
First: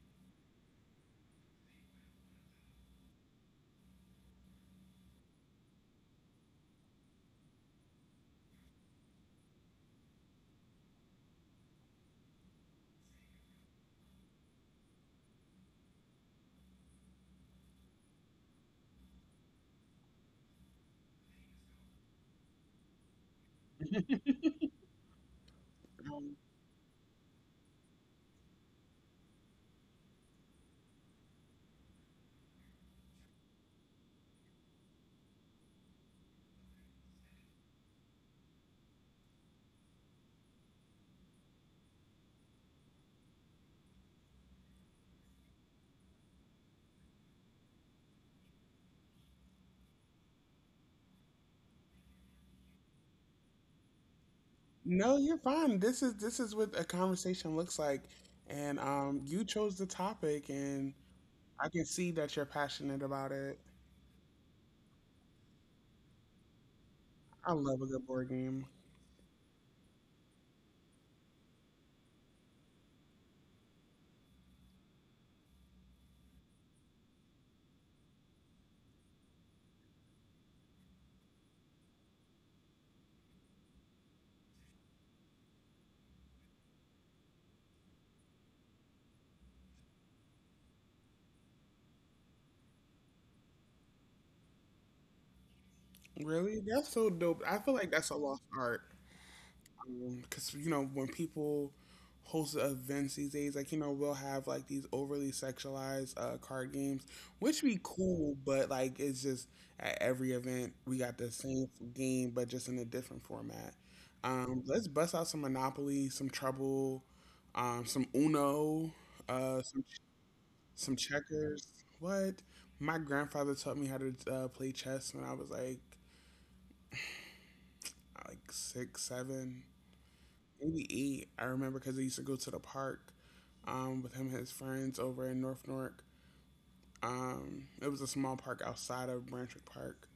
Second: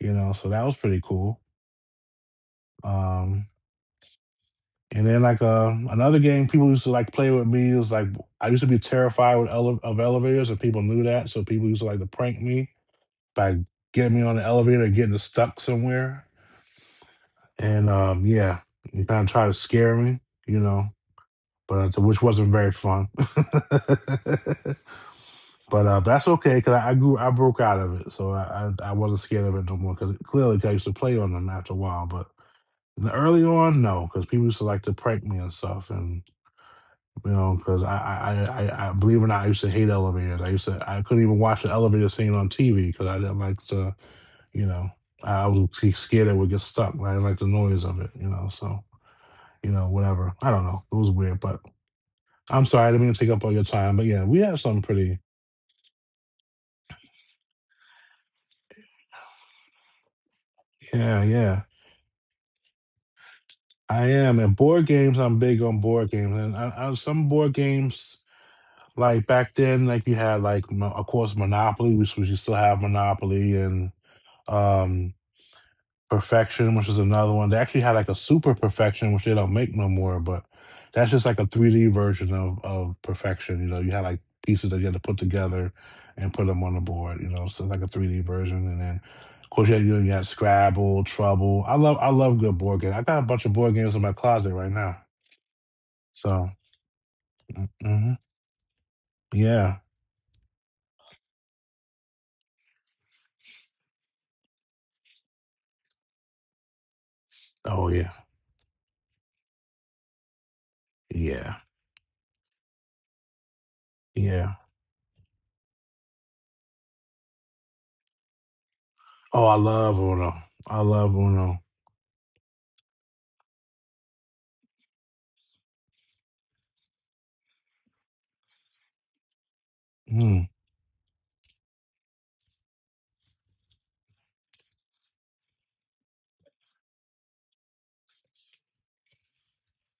S2: You know, so that was pretty cool. Um, And then, like, another game people used to like play with me was like, I used to be terrified of elevators, and people knew that, so people used to like to prank me by getting me on the elevator and getting us stuck somewhere. And yeah, and kind of try to scare me, you know, but which wasn't very fun. But that's
S1: Um,
S2: okay, because I grew, I broke out of it, so I wasn't scared of it no more. Because clearly, 'cause I used to play on them after a while. But early on, no, because people used to like to prank me and stuff, and you know, because I believe it or not, I used to hate elevators. I couldn't even watch the elevator scene on TV because I didn't like to, you know. I was too scared I would get stuck. I didn't like the noise of it, you know. So, you know, whatever. I don't know. It was weird, but I'm sorry. I didn't mean to take up all your time. But yeah, we have some
S1: no,
S2: pretty,
S1: you're fine. This is what a conversation looks like, and you chose the topic, and
S2: yeah,
S1: I
S2: yeah.
S1: can see that you're passionate about it.
S2: I am. And board games, I'm big on board games. And some
S1: I
S2: board
S1: love a good board
S2: games,
S1: game.
S2: like back then, like you had, like, of course, Monopoly, which, you still have Monopoly and, um, Perfection, which is another one. They actually had like a Super Perfection, which they don't make no more, but that's just like a 3D version of Perfection. You know, you had like pieces that you had to put together and put them on the board. You know, so it's like a 3D version. And then, of course, yeah, you had Scrabble, Trouble. I love good board games. I got a bunch of board games in my closet right now.
S1: Really,
S2: So,
S1: that's so dope. I feel like that's a
S2: mm-hmm.
S1: lost art.
S2: Yeah.
S1: Because you know when people host events these days, like you know we'll have like these overly sexualized card games, which be
S2: Oh yeah,
S1: cool, but like it's just at every event we got the same
S2: yeah,
S1: game but just in a different format.
S2: yeah.
S1: Let's bust out some Monopoly, some Trouble, some Uno,
S2: Oh,
S1: uh,
S2: I
S1: some
S2: love Uno.
S1: some
S2: I love
S1: checkers.
S2: Uno.
S1: What? My grandfather taught me how to play chess when I was like six, seven.
S2: Mm.
S1: 88, I remember because I used to go to the park with him and his friends over in North Newark. It was a small park outside of Branchwick Park,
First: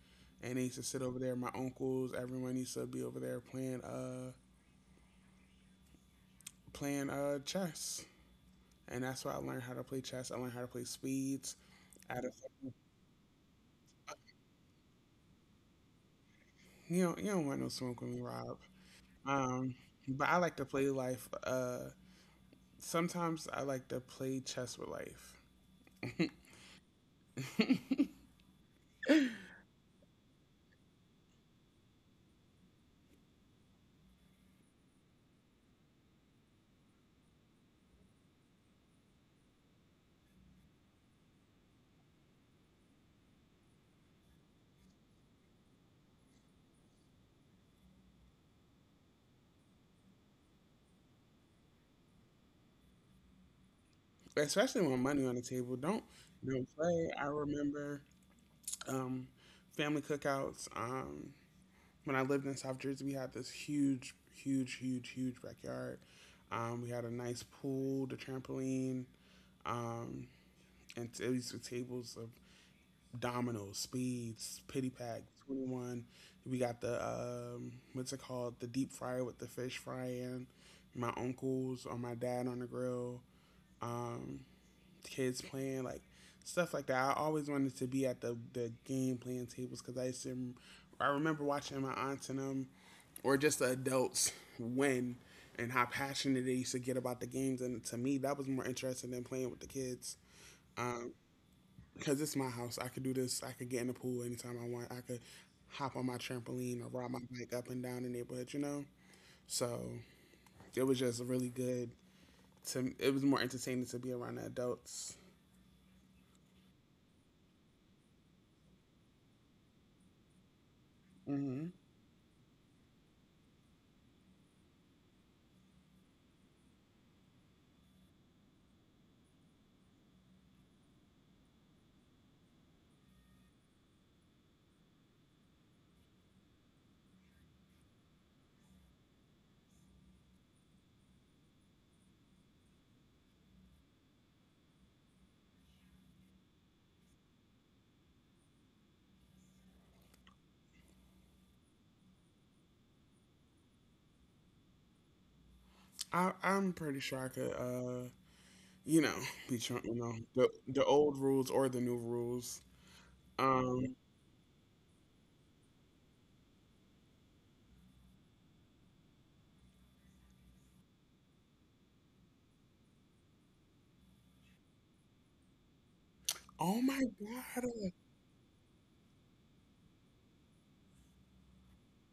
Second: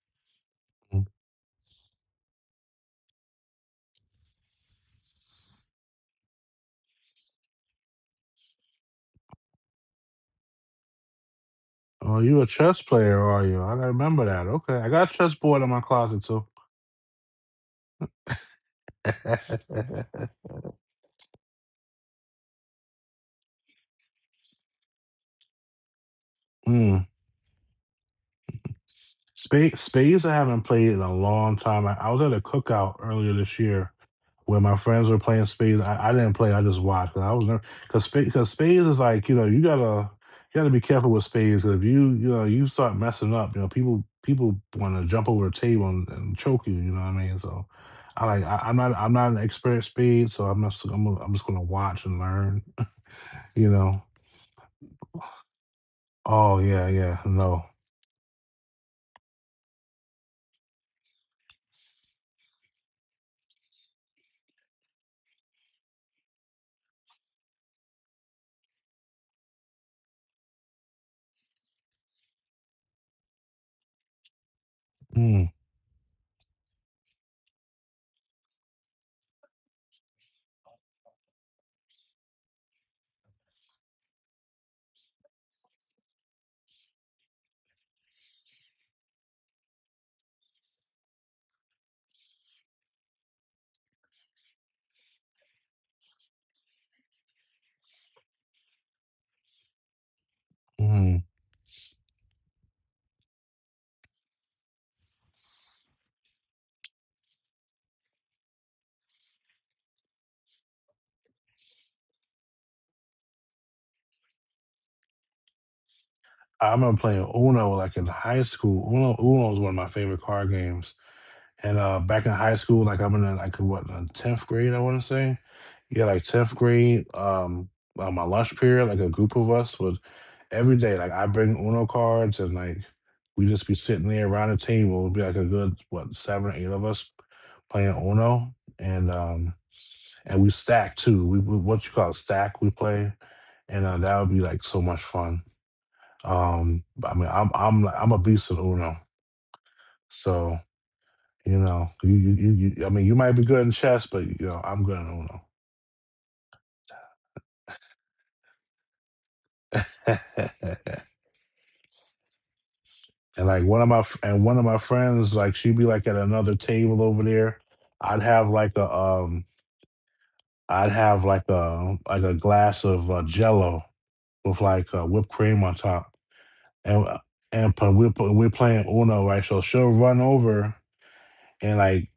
S1: and they used to sit over there. My uncles, everyone used to be over there playing chess, and that's why I learned how to play chess. I learned how to play speeds. I
S2: Oh,
S1: had a,
S2: you a chess player, are you? I remember that. Okay, I got a chess board in my closet too.
S1: you know, you don't want no smoke with me, Rob. Um, but I like to play life. Sometimes I like to play chess with life.
S2: Mm. Spades, spades, I haven't played in a long time. I was at a cookout earlier this year where my friends were playing spades. I didn't play. I just watched. 'Cause I was nervous because spades is like, you know, you gotta be careful with spades. 'Cause if you start messing up, you know, people want to jump over the table and choke you. You know what I mean? So. I like I, I'm not an expert at speed, so I'm not I'm, I'm just gonna watch and learn. You know?
S1: Especially when money on the table. Don't
S2: Oh
S1: don't
S2: yeah,
S1: play.
S2: yeah.
S1: I
S2: No.
S1: remember um, family cookouts. When I lived in South Jersey, we had this huge, huge, huge, huge backyard. We had a nice pool, the trampoline, um, and at least were tables of dominoes, speeds, pity pack,
S2: Mm,
S1: 21. We got the what's it called? The deep fryer with the fish fry in. My uncles or my dad on the grill. Um, kids playing, like stuff like that. I always wanted to be at the game playing tables because I used to. I remember watching my aunts and them, or just the adults win, and how passionate they used to get about the games. And to me, that was more interesting than playing with the kids.
S2: mm.
S1: Because it's my house, I could do this. I could get in the pool anytime I want. I could hop on my trampoline or ride my bike up and down the neighborhood. You know, so it was just really good. To it was more entertaining to be around the adults.
S2: I remember playing Uno like in high school. Uno was one of my favorite card games.
S1: Mm-hmm.
S2: And back in high school, like, I'm in the, like, what, tenth grade, I wanna say. Yeah, like tenth grade. On my lunch period, like a group of us would, every day, like, I bring Uno cards and, like, we just be sitting there around the table. It'd be like a good, what, seven or eight of us playing Uno, and we stack too. We what you call it, stack we play. And that would be like so much fun. But, I mean, I'm a beast at Uno, so you know, you might be good in chess, but you know, I'm good in Uno.
S1: I'm pretty sure I could, you know, you know the old rules or the new rules.
S2: And like,
S1: Um.
S2: one of my friends, like, she'd be like at another table over there. I'd have like a um, I'd have like a glass of Jello with like whipped cream on top,
S1: Oh my
S2: and uh,
S1: God.
S2: and put- we're put- we're playing Uno, right? So she'll run over and, like,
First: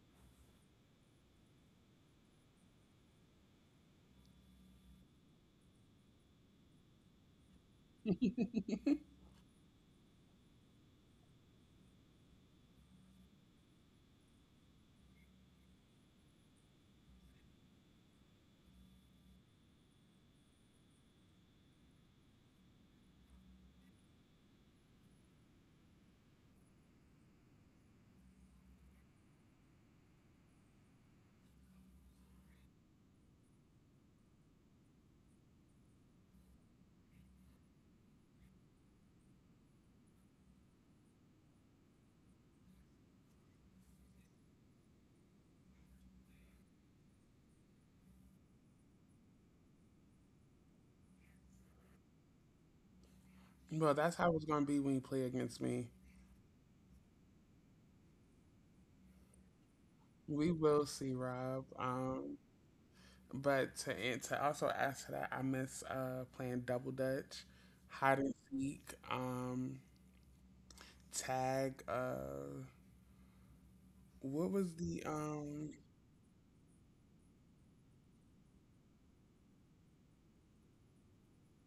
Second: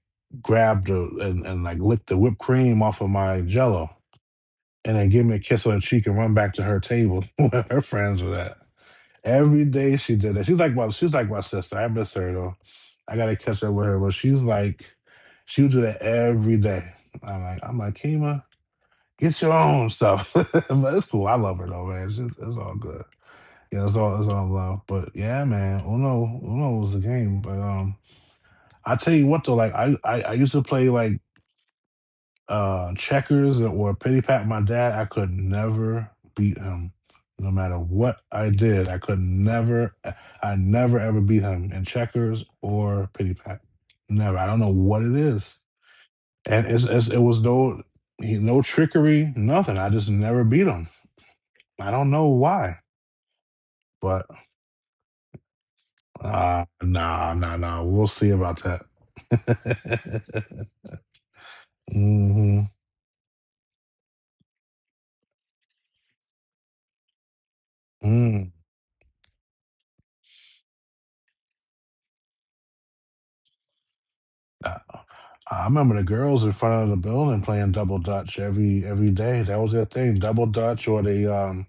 S2: lick the whipped cream off of my jello and then give me a kiss on the cheek and run back to her table where her friends were at. Every day she did that. She's like my sister. I miss her though. I gotta catch up with her. But she would do that every day. I'm like, Kima, get your own stuff. But it's cool. I love her though, man. It's, just, it's all good. Yeah, it's all love. But yeah, man, Uno was the game. But I tell you what though, like, I used to play, like, checkers or pity pat. My dad, I could never beat him. No matter what I did, I never ever beat him in checkers or pity pat. Never. I don't know what it is, and it was no trickery, nothing. I just never beat him. I don't know why,
S1: Well, that's
S2: but
S1: how it's gonna be when you play against me.
S2: nah, nah, nah. We'll see about that.
S1: We will see, Rob.
S2: Hmm.
S1: But to also add to that, I miss playing double dutch, hide and
S2: Mm.
S1: seek, tag. What was
S2: Uh,
S1: the
S2: I remember the girls in front of the building playing double dutch every day. That was their thing, double dutch. Or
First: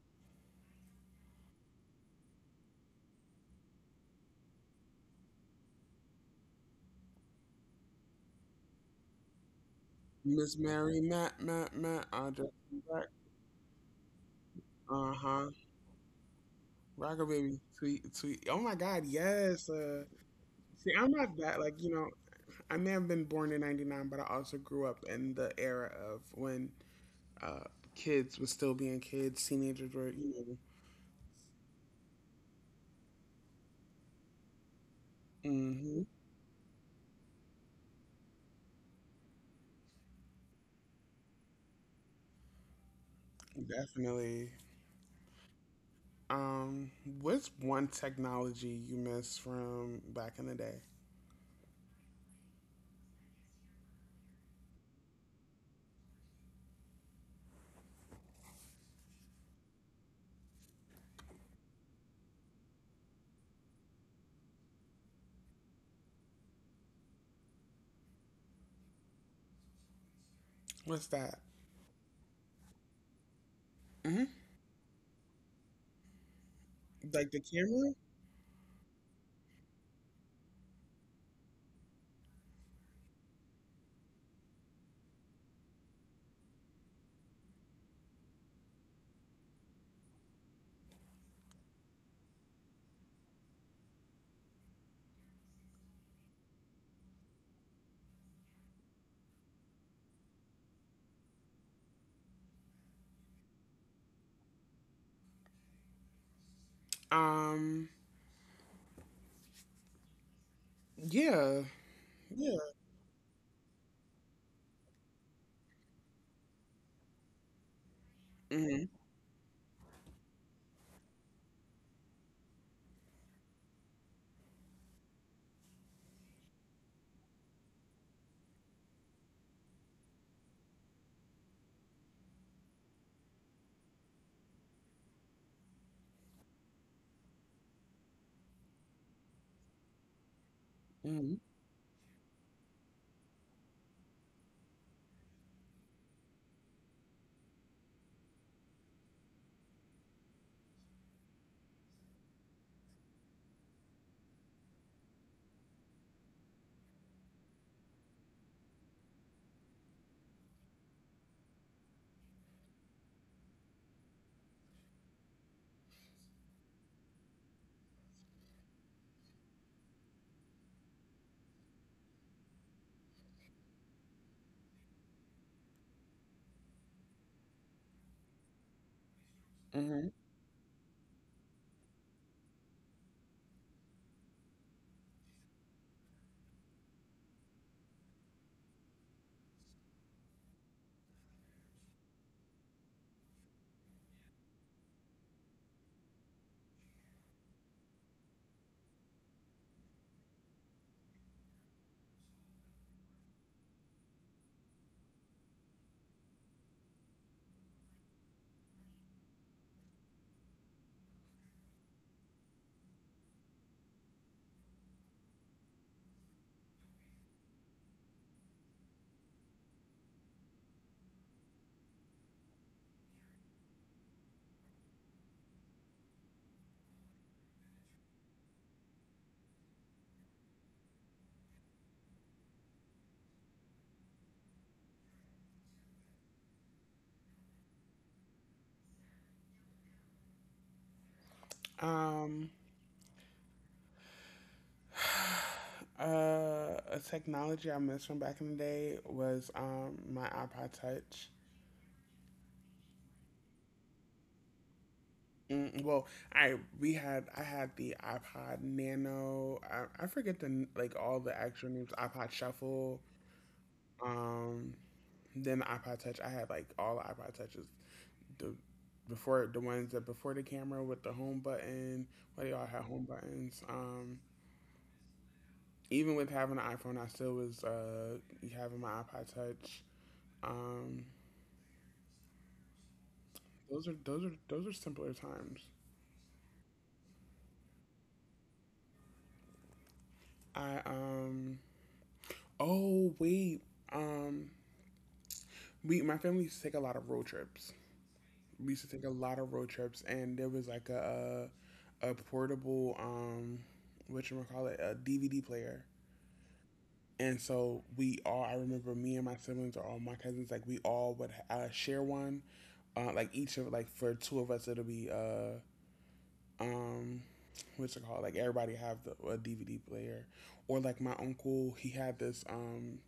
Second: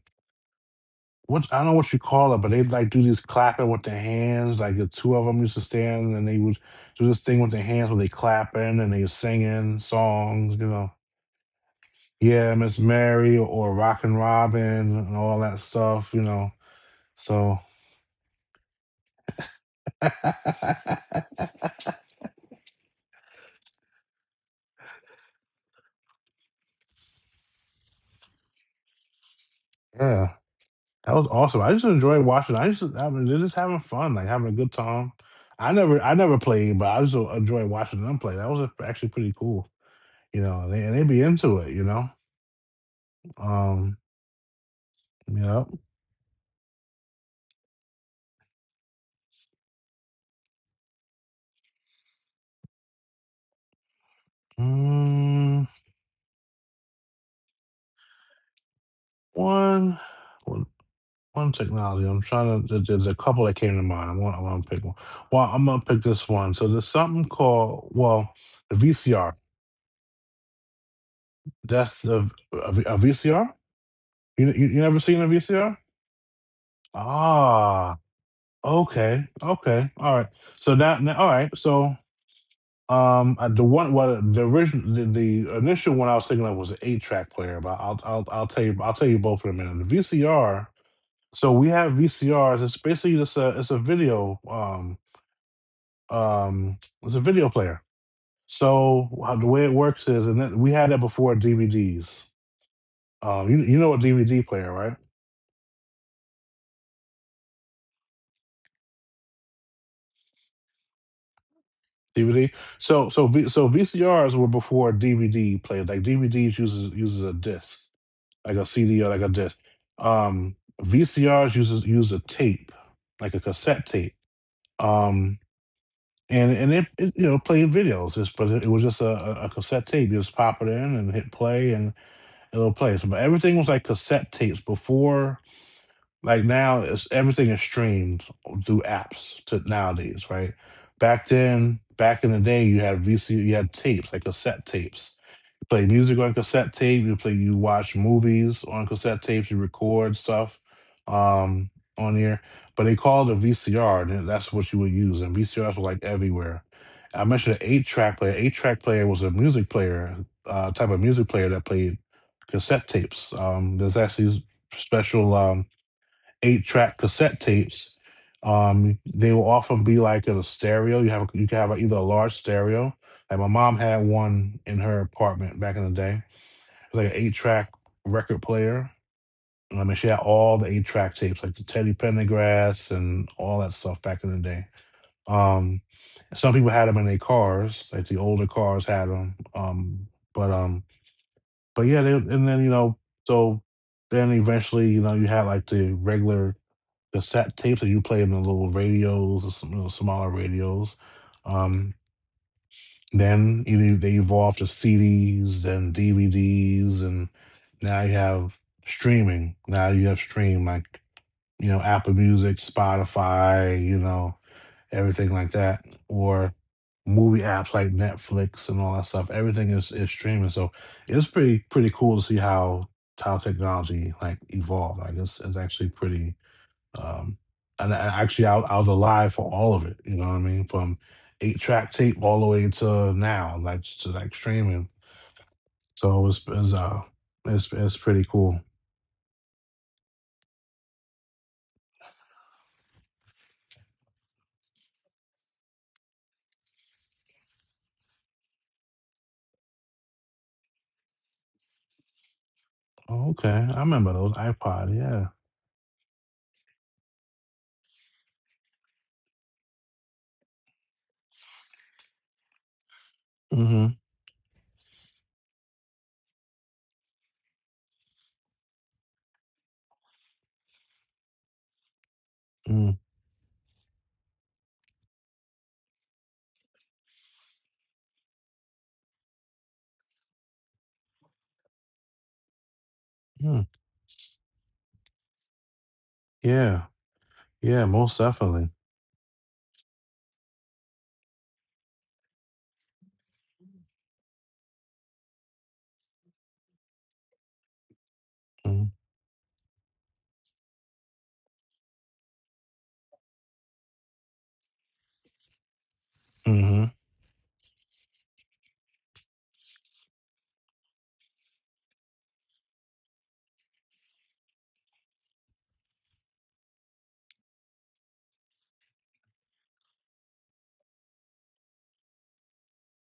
S2: what, I don't know what you call it, but they like do this clapping with their hands. Like the two of them used to stand and they would do this thing with their hands where they clapping and they were singing songs,
S1: Miss
S2: you know.
S1: Mary Matt Matt Matt? Just
S2: Yeah, Miss Mary or Rockin' Robin
S1: uh
S2: and all
S1: huh.
S2: that stuff, you know.
S1: Rocker
S2: So,
S1: Baby, sweet, sweet. Oh my God, yes. See, I'm not that like you know. I may have been born in '99, but I also grew up in the era of when uh, kids were still being kids, teenagers were,
S2: yeah.
S1: you
S2: That was awesome. I just enjoy watching. I was just having fun, like having a good time.
S1: know.
S2: I never
S1: Hmm.
S2: I never played, but I just enjoy watching them play. That was actually pretty cool, you know. And they be into it, you know. Um,
S1: Definitely.
S2: yep.
S1: Um, what's one technology you miss from back in the day?
S2: Mm, one, one one technology. I'm trying to. There- There's a couple that came to mind. I want to pick one. Well, I'm gonna pick this one. So there's something called, well, the VCR.
S1: What's that?
S2: That's a VCR.
S1: Hmm.
S2: You never seen a VCR?
S1: Like the camera?
S2: Ah. Okay, okay, all right. So now, now all right. So, the one, what the original, the initial one I was thinking of was an eight-track player, but I'll tell you both in a minute. The VCR. So we have VCRs. It's a video, um, it's a video player. So how, the way it works is, and that, we had that before DVDs. You know what DVD player, right?
S1: Um, yeah,
S2: DVD.
S1: yeah.
S2: So VCRs were before DVD player. Like DVDs uses a disc like a
S1: Hmm.
S2: CD or like a disc. Um, VCRs use a tape, like a cassette tape. Um, and it played videos, just but it was just a, a cassette tape. You just pop it in and hit play, and it'll play. So, but everything was like cassette tapes before. Like now, it's everything is streamed through apps to nowadays, right? Back
S1: Hmm.
S2: then, back in the day, you had you had tapes like cassette tapes play music on cassette tape. You play, you watch movies on cassette tapes. You record stuff um, on here, but they called it a VCR, and that's what you would use. And VCRs were like everywhere. I mentioned an eight-track player. Eight-track player was a music player, type of music player that played cassette tapes. Special. Eight track cassette tapes. They will often be like in a stereo. You can have either a large stereo, like my mom had one in her apartment back in the day. It was like an eight track record player. I mean, she
S1: Hmm.
S2: had all the eight track tapes, like the Teddy Pendergrass and all that stuff back in the day. Um, some people had them in their cars, like the older cars had them. But yeah, they, and then you know, so Then eventually, you know, you had like the regular cassette tapes, or you play them in little radios or some little smaller radios. Um, then either they evolved to CDs, then DVDs, and now you have streaming. Now you have stream like you know Apple Music, Spotify, you know everything like that, or movie apps like Netflix and all that stuff. Everything is streaming, so it's pretty cool to see how technology like evolved. Like it's actually pretty. um, and actually, I was alive for all of it. You know what I mean? From eight track tape all the way to now, like to like streaming. So it's pretty cool.
S1: Um, uh, a technology I missed from back in the day was my iPod Touch.
S2: Oh, okay, I remember those iPod. Yeah.
S1: Mm, well, I we had I had the iPod Nano. I forget the like all the actual names. iPod Shuffle.
S2: Mm-hmm.
S1: Um, then the iPod Touch. I had like all the iPod Touches. The before the ones that before the camera with the home button. Well, they all had home buttons. Even with having an iPhone, I still was having my iPod Touch. Um,
S2: Mm-hmm.
S1: Those are those are those are simpler times.
S2: Yeah. Yeah. Most definitely.
S1: I um oh wait um we my family used to take a lot of road trips. We used to take a lot of road trips, and there was like a a portable what you call it a DVD player.
S2: Mm-hmm.
S1: And so we all I remember me and my siblings or all my cousins like we all would share one like each of like for two of us it'll be um what's it called like everybody have a dvd player or like my uncle he had this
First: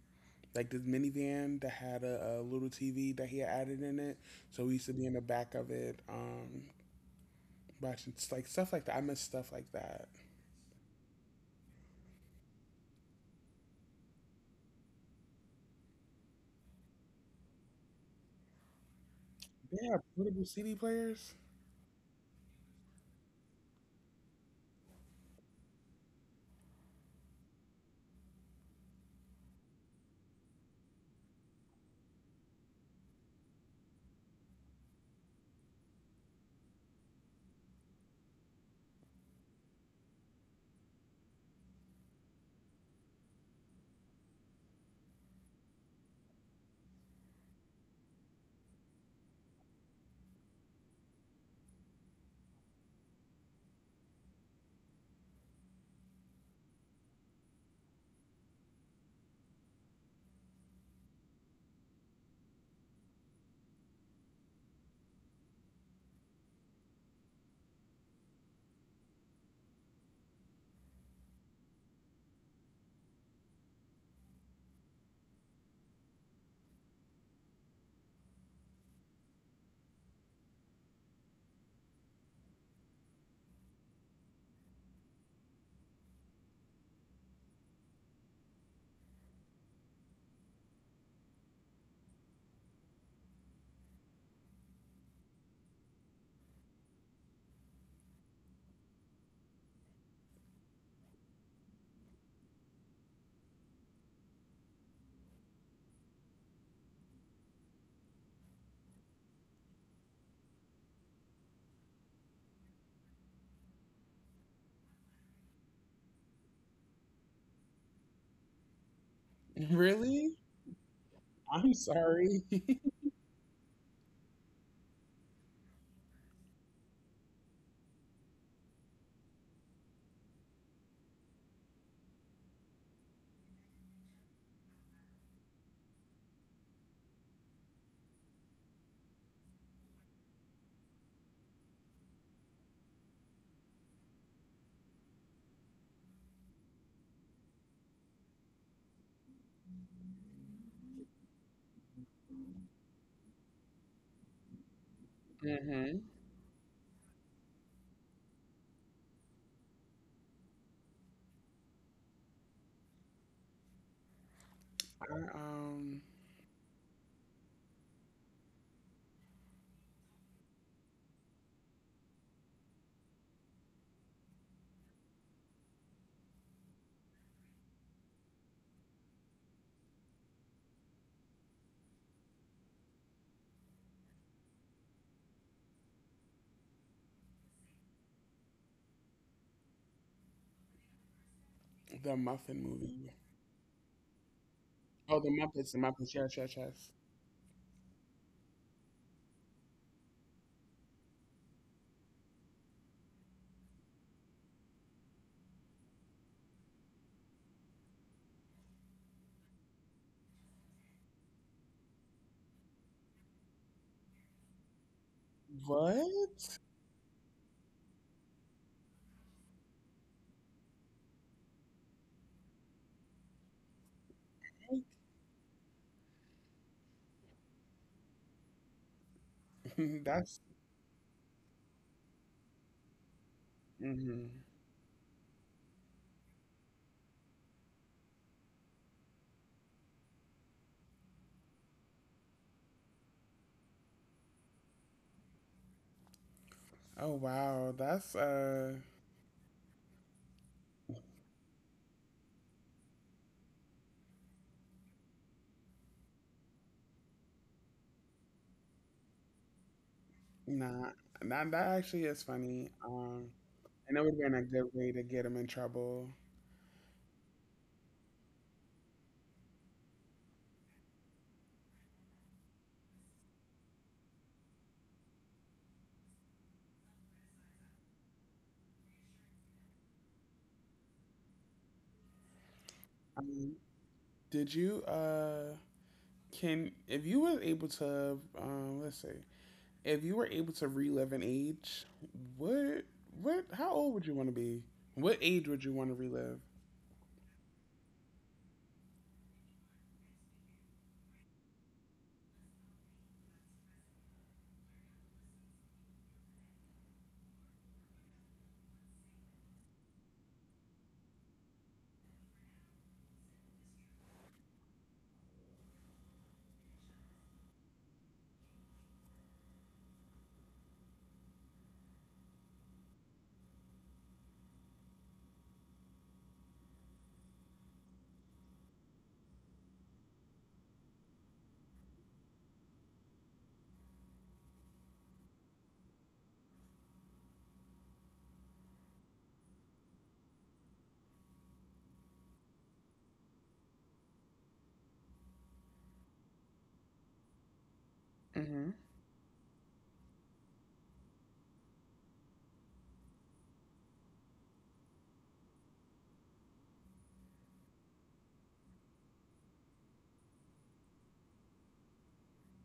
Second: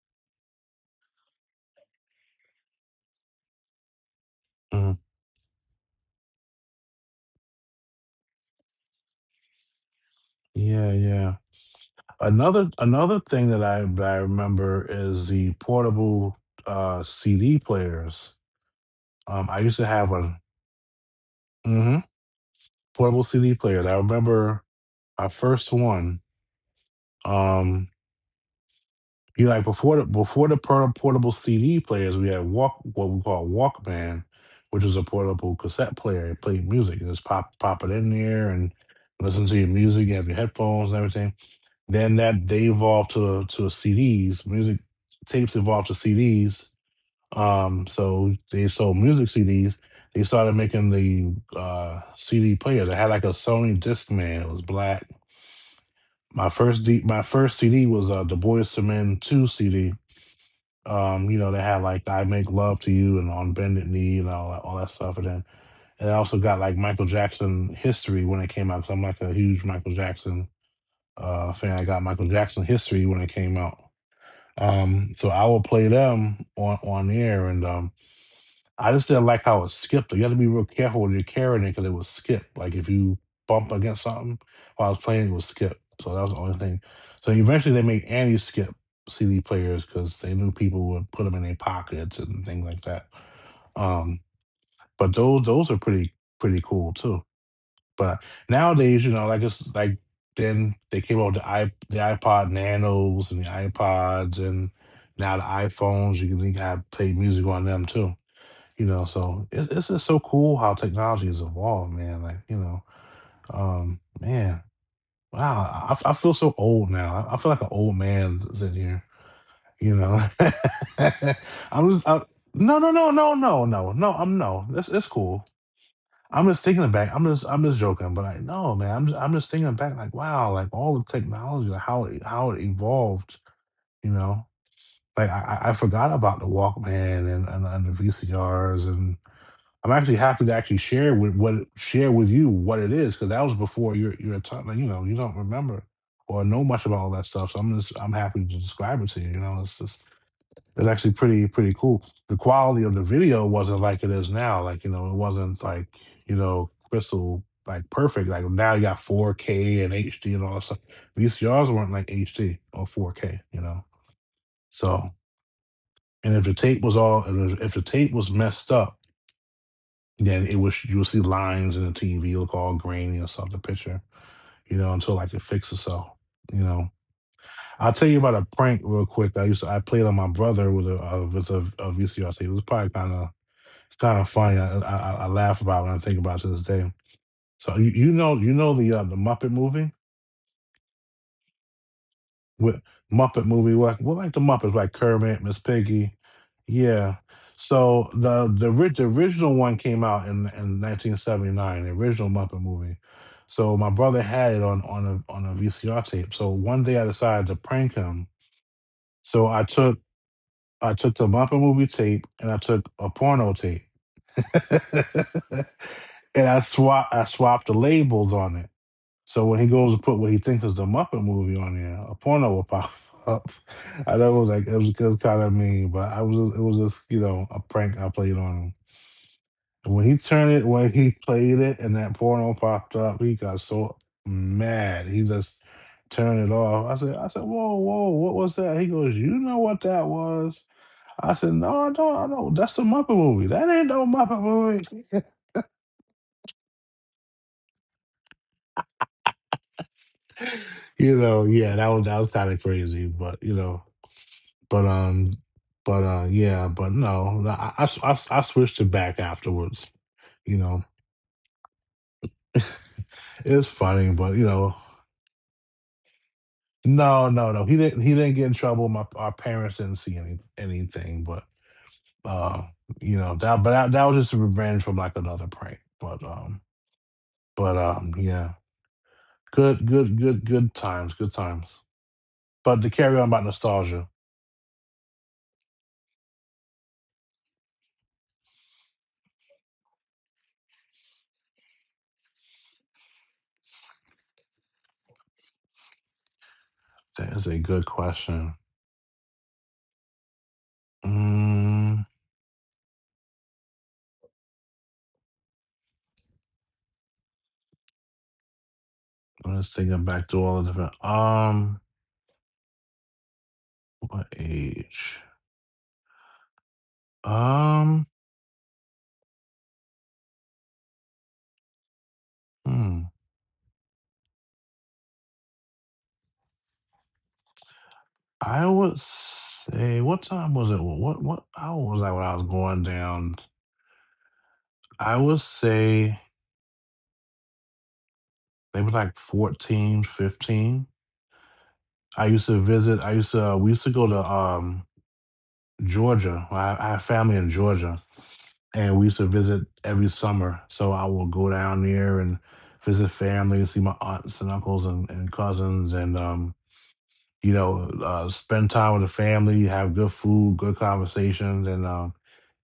S1: like this minivan that had a little tv that he had added in it so we used
S2: Hmm.
S1: to be in the back of it watching like stuff like that I miss stuff like that
S2: Yeah. Yeah. Another thing that I remember is the portable CD players. I used to
S1: yeah
S2: have one.
S1: portable cd players
S2: Mm-hmm. Portable CD player. And I remember my first one. Um, you like before the portable CD players, we had walk what we call Walkman, which was a portable cassette player. It played music and just pop it in there and listen to your music. You have your headphones and everything. Then that they evolved to CDs. Music tapes evolved to CDs. So they sold music CDs. They started making the CD players that had like a Sony Discman. It was black. My first CD was Du Bois to Men two CD. You know, they had like I Make Love to You and On Bended Knee and all that stuff. And then and I also got like Michael Jackson history when it came out. Cause I'm like a huge Michael Jackson fan. I got Michael Jackson history when it came out. So I will play them on the air, and I just didn't like how it skipped. It. You got to be real careful when you're carrying it because it would skip. Like if you bump against something while I was playing, it would skip. So that was the only thing. So eventually they made Annie skip CD players because they knew people would put them in their pockets and things like that. Um, but those are pretty cool too. But nowadays, you know, like it's like then they came out with the iPod Nanos and the iPods and now the iPhones. You can have play music on them too. You know, so it's just so cool how technology has evolved, man. Like, you know, man, wow, I feel so old now. I feel like an old man sitting here. You know,
S1: really I'm
S2: I'm just I,
S1: sorry
S2: no, no, no, no, no, no, no. I'm no. It's cool. I'm just thinking back. I'm just joking, but I no, man. I'm just thinking back. Like, wow, like all the technology, like how it evolved. You know, like I forgot about the Walkman and the VCRs and I'm actually happy to actually share with you what it is because that was before your time. Like, you know, you don't remember or know much about all that stuff. So I'm happy to describe it to you. You know, it's just it's actually pretty cool. The quality of the video wasn't like it is now. Like you know, it wasn't like
S1: hmm
S2: you know crystal like perfect. Like now you got 4K and HD and all that stuff. VCRs weren't like HD or 4K. You know, so
S1: I,
S2: and if the tape was messed up then it was you'll see lines in the TV look all grainy or something, the picture, you know, until like it fixes itself. You know, I'll tell you about a prank real quick. I played on my brother with a VCR tape. It's kind of funny. I laugh about it when I think about it to this day. So you know the Muppet movie.
S1: the muffin
S2: With
S1: movie
S2: Muppet movie. Like, well, like the Muppets, like
S1: oh
S2: Kermit, Miss
S1: the muppets
S2: Piggy.
S1: yes yes yes
S2: Yeah. So the original one came out in 1979, the original Muppet movie. So my brother had it on on a VCR tape. So one day I decided to prank him. So I took the Muppet movie tape and I took a porno tape.
S1: what
S2: And I swapped the labels on it. So when he goes to put what he thinks is the Muppet movie on there, a porno will pop up. I know it was like it was kind of mean, but I was it was just you know a prank I played on him. And
S1: that's
S2: when he played it, and that porno popped up, he got so
S1: hmm
S2: mad. He just turned it off. I said, whoa, whoa, what was that? He goes, you know what that was. I said, no, I don't. That's the Muppet movie. That ain't no Muppet movie.
S1: Oh wow, that's
S2: You know, yeah, that was kind of crazy, but you know, But um, but yeah, but no, I switched it back afterwards. You know,
S1: nah, that that actually is funny.
S2: it's
S1: And it would
S2: funny,
S1: have been
S2: but
S1: a
S2: you
S1: good
S2: know,
S1: way to get him in trouble.
S2: no, no, no, he didn't. He didn't get in trouble. My Our parents didn't see anything, but uh, you know that. But that was just a revenge from like another prank. But yeah, good times, good times. But to carry on about
S1: Um,
S2: nostalgia,
S1: did you can if you were able to let's see if you were able to relive an age, what what how old would you want to be? What age would you want to relive?
S2: that is a good question. Mm, let's take it back to all the different. What age? Um, hmm, I would say what time was it? What how old was I when I was going down? I would say maybe like 14, 15. I used to we used to go to, Georgia. I have family in Georgia,
S1: Mhm.
S2: and we used to visit every summer, so I will go down there and visit family, see my aunts and uncles and cousins, and, you know, spend time with the family, have good food, good conversations, and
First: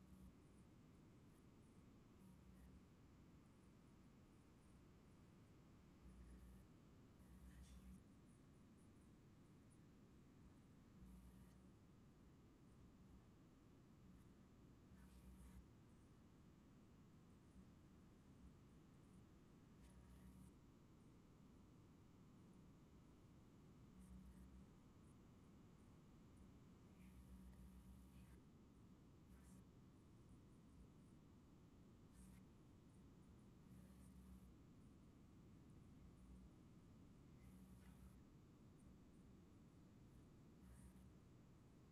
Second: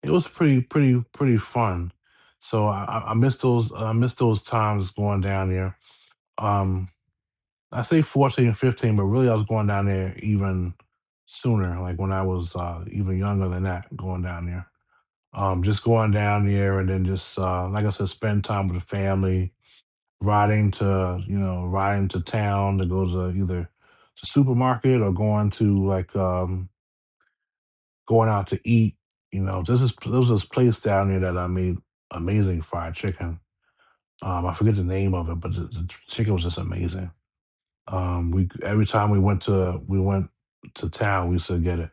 S2: it was pretty fun. So I miss those times going down there. Um, I say 14 and 15, but really I was going down there even sooner, like when I was even younger than that, going down there. Just going down there and then just, like I said, spend time with the family, riding to riding to town to go to either the supermarket or going to like going out to eat you know this is There was this place down there that I made amazing fried chicken. I forget the name of it, but the chicken was just amazing. We, every time we went to town we used to get it.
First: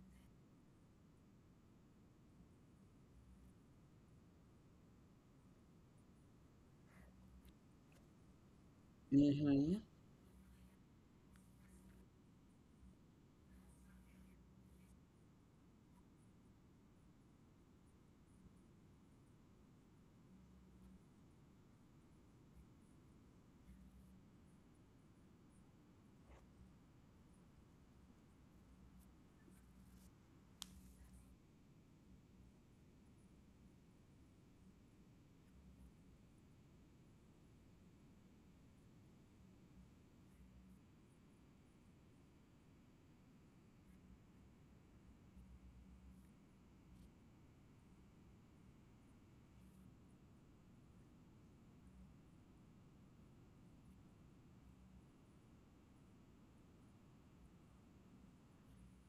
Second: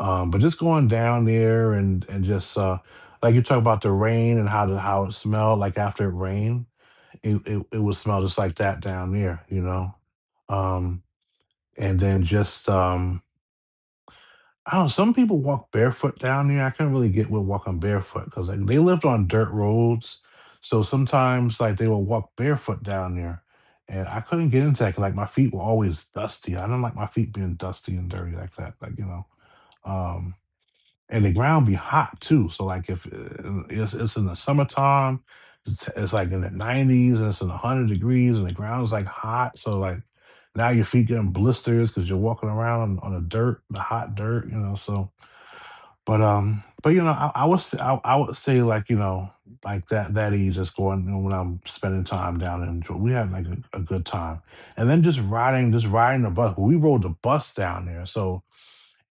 S2: But just going down there, and just like you talk about the rain and how it smelled like after it rained, it would smell just like that down there, you
S1: Mhm.
S2: know? Um, and then just, I don't know, some people walk barefoot down there. I couldn't really get with walking barefoot because, like, they lived on dirt roads, so sometimes, like, they would walk barefoot down there, and I couldn't get into that, 'cause, like, my feet were always dusty. I don't like my feet being dusty and dirty like that, like, you know? Um and the ground be hot too. So like if it's in the summertime, it's like in the 90s and it's in 100 degrees and the ground's like hot. So like now your feet getting blisters because you're walking around on, the dirt, the hot dirt, you know. So but you know I would say, like, you know, like that age, just going, you know, when I'm spending time down in Geor-, we had like a good time. And then just riding the bus, we rode the bus down there, so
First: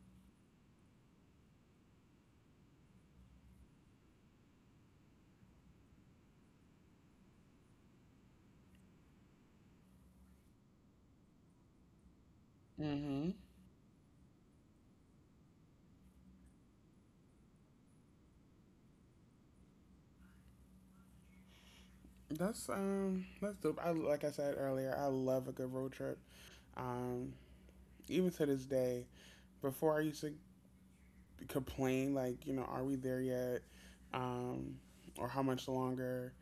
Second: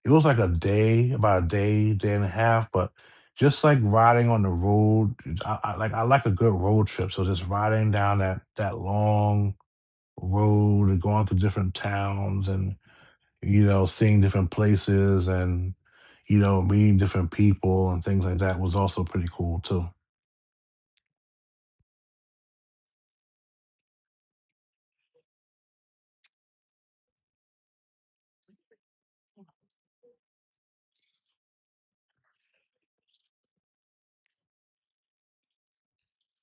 S2: it was like a day, about day and a half, but just like riding on the road, I like a good road trip. So just riding down that long road and going through different towns, and
S1: Mhm.
S2: you know, seeing different places, and you know, meeting different people and things like that was also pretty cool too.
S1: That's dope. I like I said earlier, I love a good road trip. Um, even to this day, before I used to complain, like, you know, are we there yet? Um, or how much longer?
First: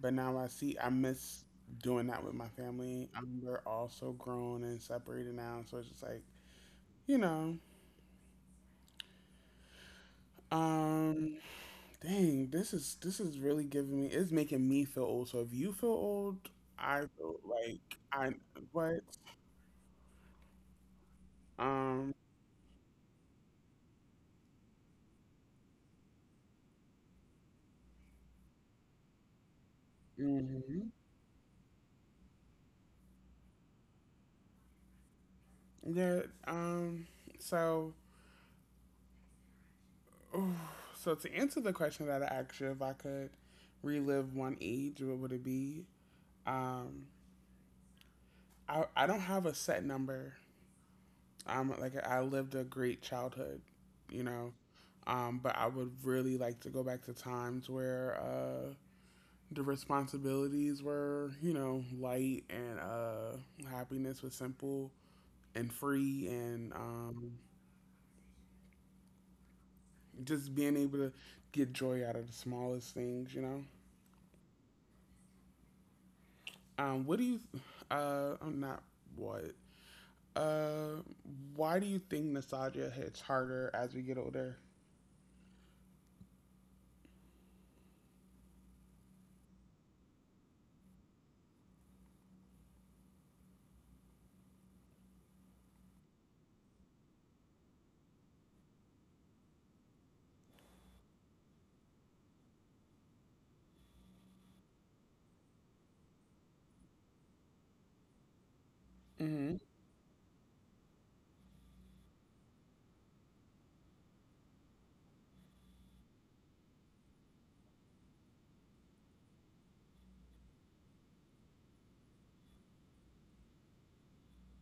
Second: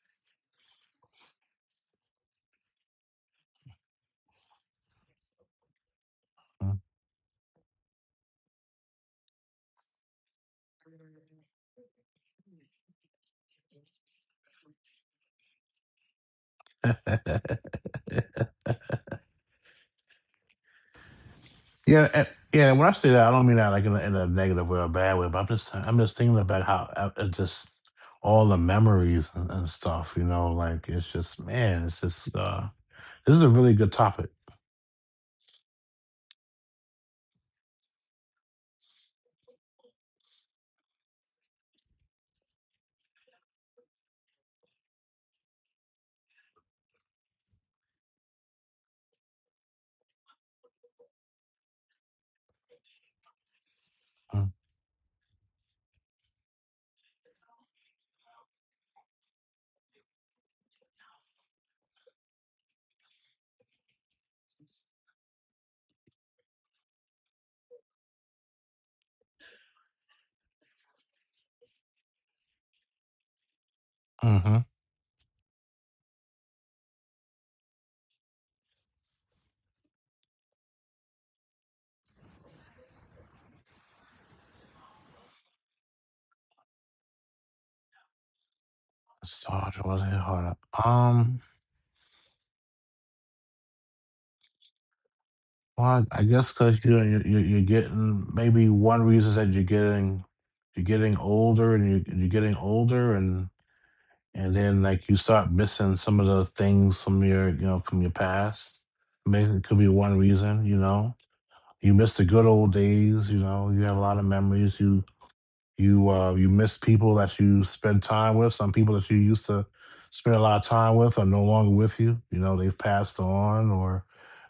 S1: But now I see, I miss doing that with my family. We're also grown and separated now. So it's just like, you know, um, dang, this is really giving me, it's making me feel old. So if you feel old, I feel like I, what?
S2: Yeah,
S1: Um,
S2: yeah. When I say that, I don't mean that like in a negative way or a bad way, but I'm just thinking about how it's just all the memories and stuff. You know, like,
S1: mhm.
S2: it's just, man, it's just this is a really good topic.
S1: Yeah, so. Oh, so to answer the question that I asked you, if I could relive one age, what would it be? Um, I don't have a set number. Like I lived a great childhood, you
S2: Mm.
S1: know, but I would really like to go back to times where the responsibilities were, you know, light and happiness was simple and free, and just being able to get joy out of the smallest things, you know.
S2: Mm-hmm.
S1: What do you? I'm not what. Uh, why do you think nostalgia hits harder as we get older?
S2: Sarge, what hit harder? Um, well, I guess because you know you're getting, maybe one reason is that you're getting older, and you're getting older. And. And then, like, you start missing some of the things from your, you know, from your past.
S1: Mm-hmm.
S2: Maybe it could be one reason. You know, you miss the good old days, you know, you have a lot of memories, you you miss people that you spend time with, some people that you used to spend a lot of time with are no longer with you, you know, they've passed on,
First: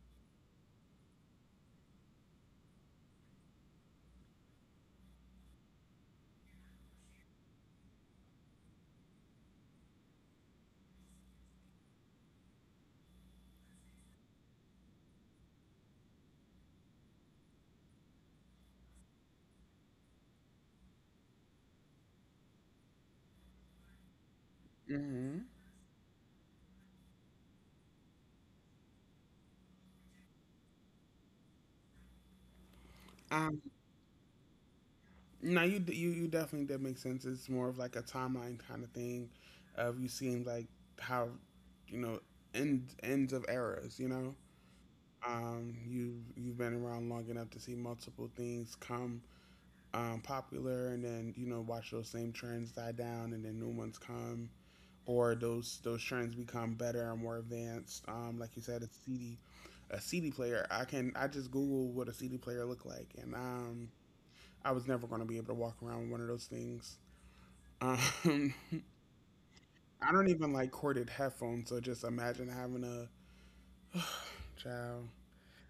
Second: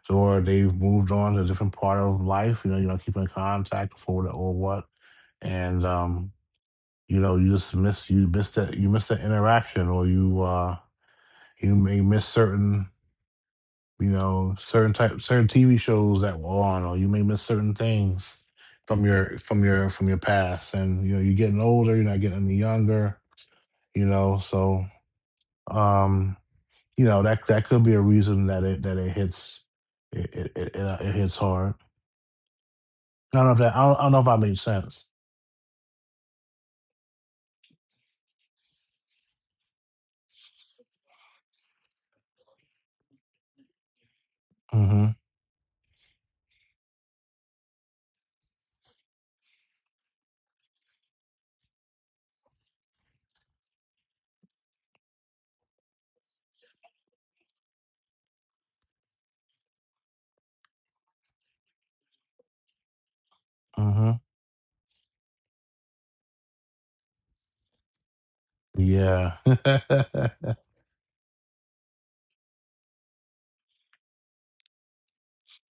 S2: or they've moved on to a different part of life, you know, you don't keep in contact for what or what. And you know, you just miss that, you miss that interaction, or you you may miss certain, you know, certain type, certain TV shows that were on, or you may miss certain things from your from your from your past. And you know, you're getting older, you're not getting any younger, you know. So,
S1: Mm-hmm.
S2: um, you know, that could be a reason that it hits it hits hard. I don't know if
S1: Um,
S2: that, I don't know if I made sense.
S1: now you you definitely did make sense. It's more of like a timeline kind of thing, of you seeing like how, you know, ends of eras. You know, you you've been around long enough to see multiple things come popular, and then you know watch those same trends die down, and then new ones come. Or those trends become better and more advanced. Like you said, a CD, a CD player. I can I just Google what a CD player look like, and
S2: Mm-hmm.
S1: I was never going to be able to walk around with one of those things. Um,
S2: Mm-hmm.
S1: I don't even
S2: Yeah.
S1: like corded headphones, so just imagine having a child.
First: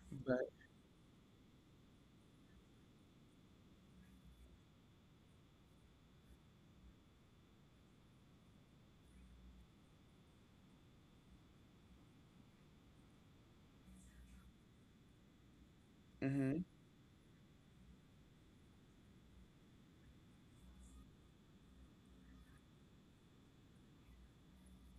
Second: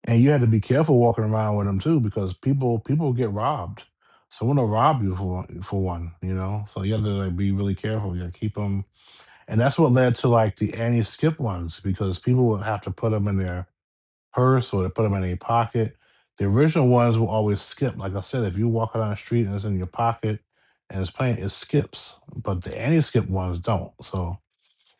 S2: And you had to
S1: But
S2: be careful walking around with them too, because people get robbed. Someone will rob you for one, you know. So you have to like be really careful. You got to keep them, and that's what led to like the anti-skip ones, because people would have to put them in their purse, or they put them in their pocket. The
S1: mhm.
S2: original ones will always skip. Like I said, if you walk down the street and it's in your pocket and it's playing, it skips. But the anti-skip ones don't. So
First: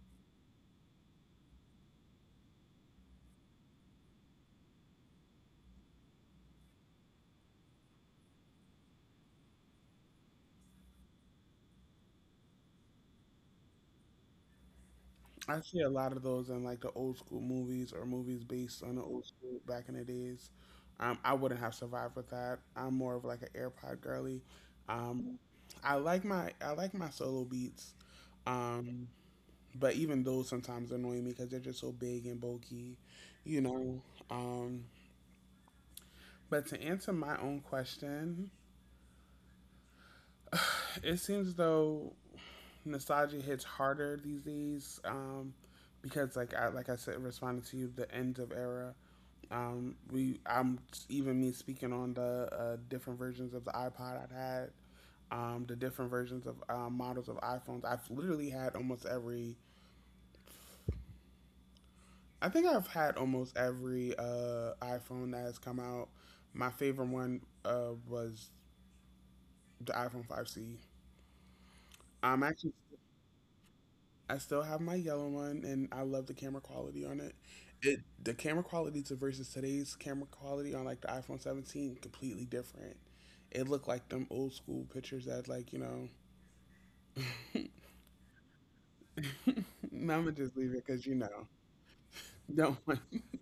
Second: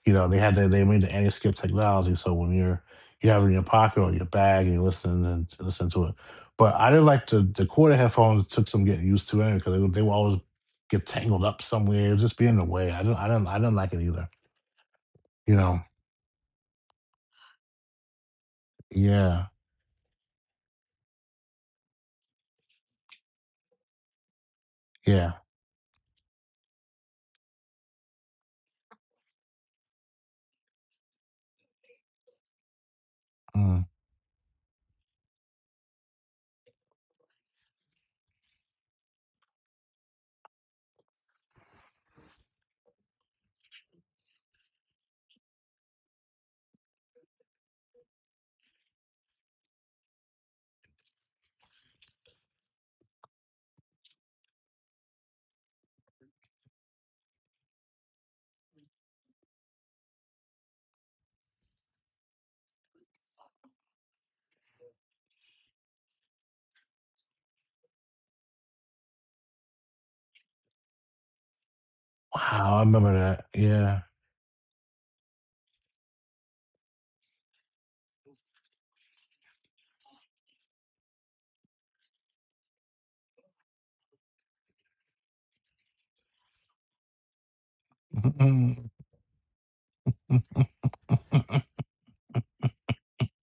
S2: you know, they made the anti-skip technology. So when you have it in your pocket or your bag and you're listening and to listen to it. But I didn't like the corded headphones, took some getting used to it, because they would always get tangled up somewhere. It would just be in the way. I didn't like it either. You
S1: I see
S2: know.
S1: a lot of those in like the old school movies or movies based on the old
S2: Yeah.
S1: school back in the days. I wouldn't have survived with that. I'm more of like an AirPod girly.
S2: Yeah.
S1: Um, I like my solo beats, um, but even those sometimes annoy me because they're just so big and bulky, you
S2: Mm.
S1: know. Um, but to answer my own question, it seems though nostalgia hits harder these days because like I said, responding to you, the end of era. We I'm Even me speaking on the different versions of the iPod I've had, the different versions of models of iPhones. I've literally had almost every. I think I've had almost every iPhone that has come out. My favorite one was the iPhone 5C. I'm actually
S2: Wow, I remember that. Yeah.
S1: I still have my yellow one, and I love the camera quality on it. It the camera quality to versus today's camera quality on like the iPhone 17, completely different. It looked like them old school pictures that.
S2: Mm-mm.
S1: I'm gonna just leave it because don't. Want-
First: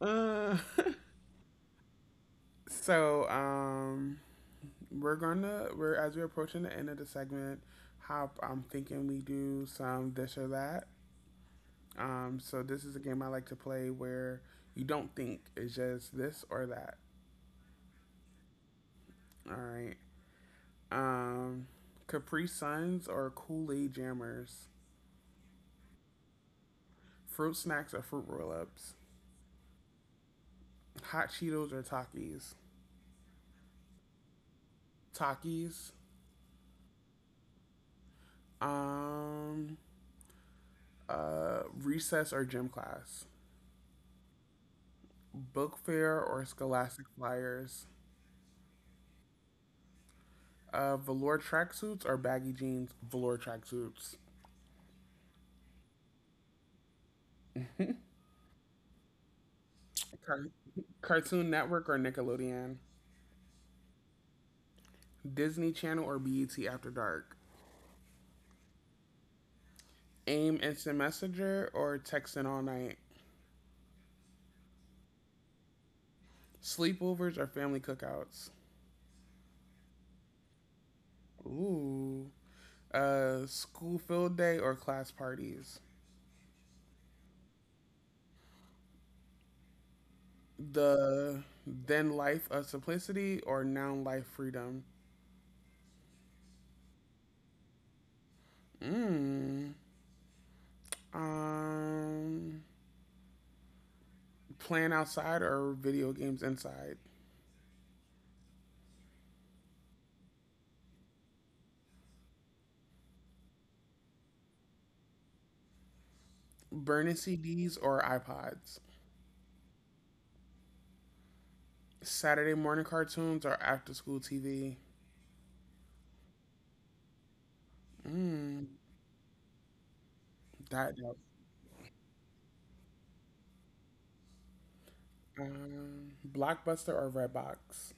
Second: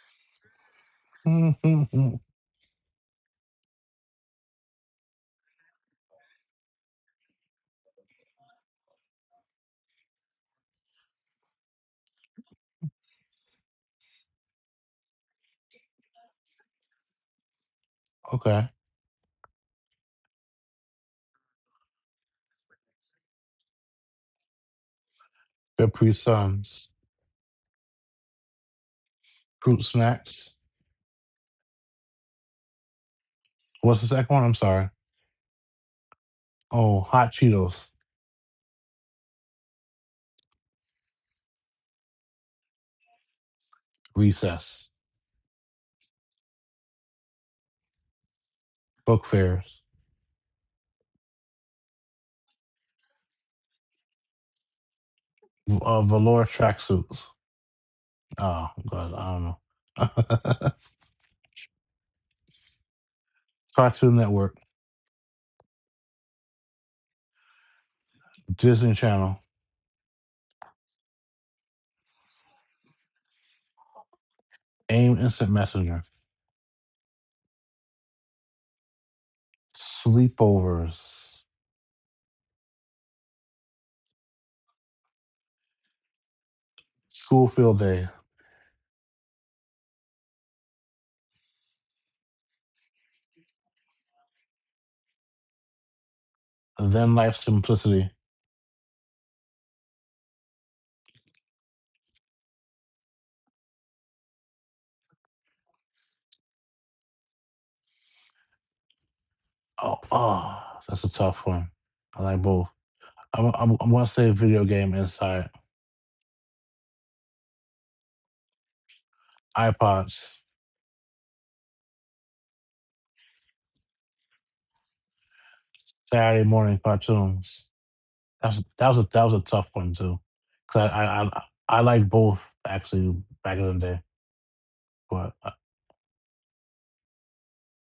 S1: Uh,
S2: Mm-mm.
S1: so we're as we're approaching the end of the segment. Hop, I'm thinking we do some this or that. So this is a game I like to play where you don't think it's just this or that.
S2: Okay.
S1: All right. Um, Capri Suns or Kool Aid Jammers.
S2: Capri Suns.
S1: Fruit snacks or fruit roll ups.
S2: Fruit snacks.
S1: Hot Cheetos or Takis.
S2: What's the second one? I'm sorry.
S1: Takis.
S2: Oh, hot Cheetos.
S1: Um, Recess or gym class.
S2: Recess.
S1: Book fair or scholastic flyers.
S2: Book fairs.
S1: Velour tracksuits or baggy jeans. Velour tracksuits.
S2: Uh, velour tracksuits. Oh God, I don't
S1: Car-
S2: know.
S1: Cartoon Network or Nickelodeon.
S2: Cartoon Network.
S1: Disney Channel or BET After Dark.
S2: Disney Channel.
S1: AIM Instant Messenger or texting all night.
S2: AIM Instant Messenger.
S1: Sleepovers or family cookouts?
S2: Sleepovers.
S1: Ooh. School field day or class parties?
S2: School Field Day.
S1: The then life of simplicity or now life freedom?
S2: Then Life Simplicity.
S1: Mm. Um, Playing outside or video games inside?
S2: Oh, oh, that's a tough one. I like both. I'm gonna say Video Game inside.
S1: Burning CDs or iPods?
S2: iPods.
S1: Saturday morning cartoons or after school TV?
S2: Saturday Morning Cartoons. That's,
S1: Mm,
S2: that was a tough one too, cause
S1: that
S2: I like both actually back in the day, but
S1: Blockbuster or Redbox?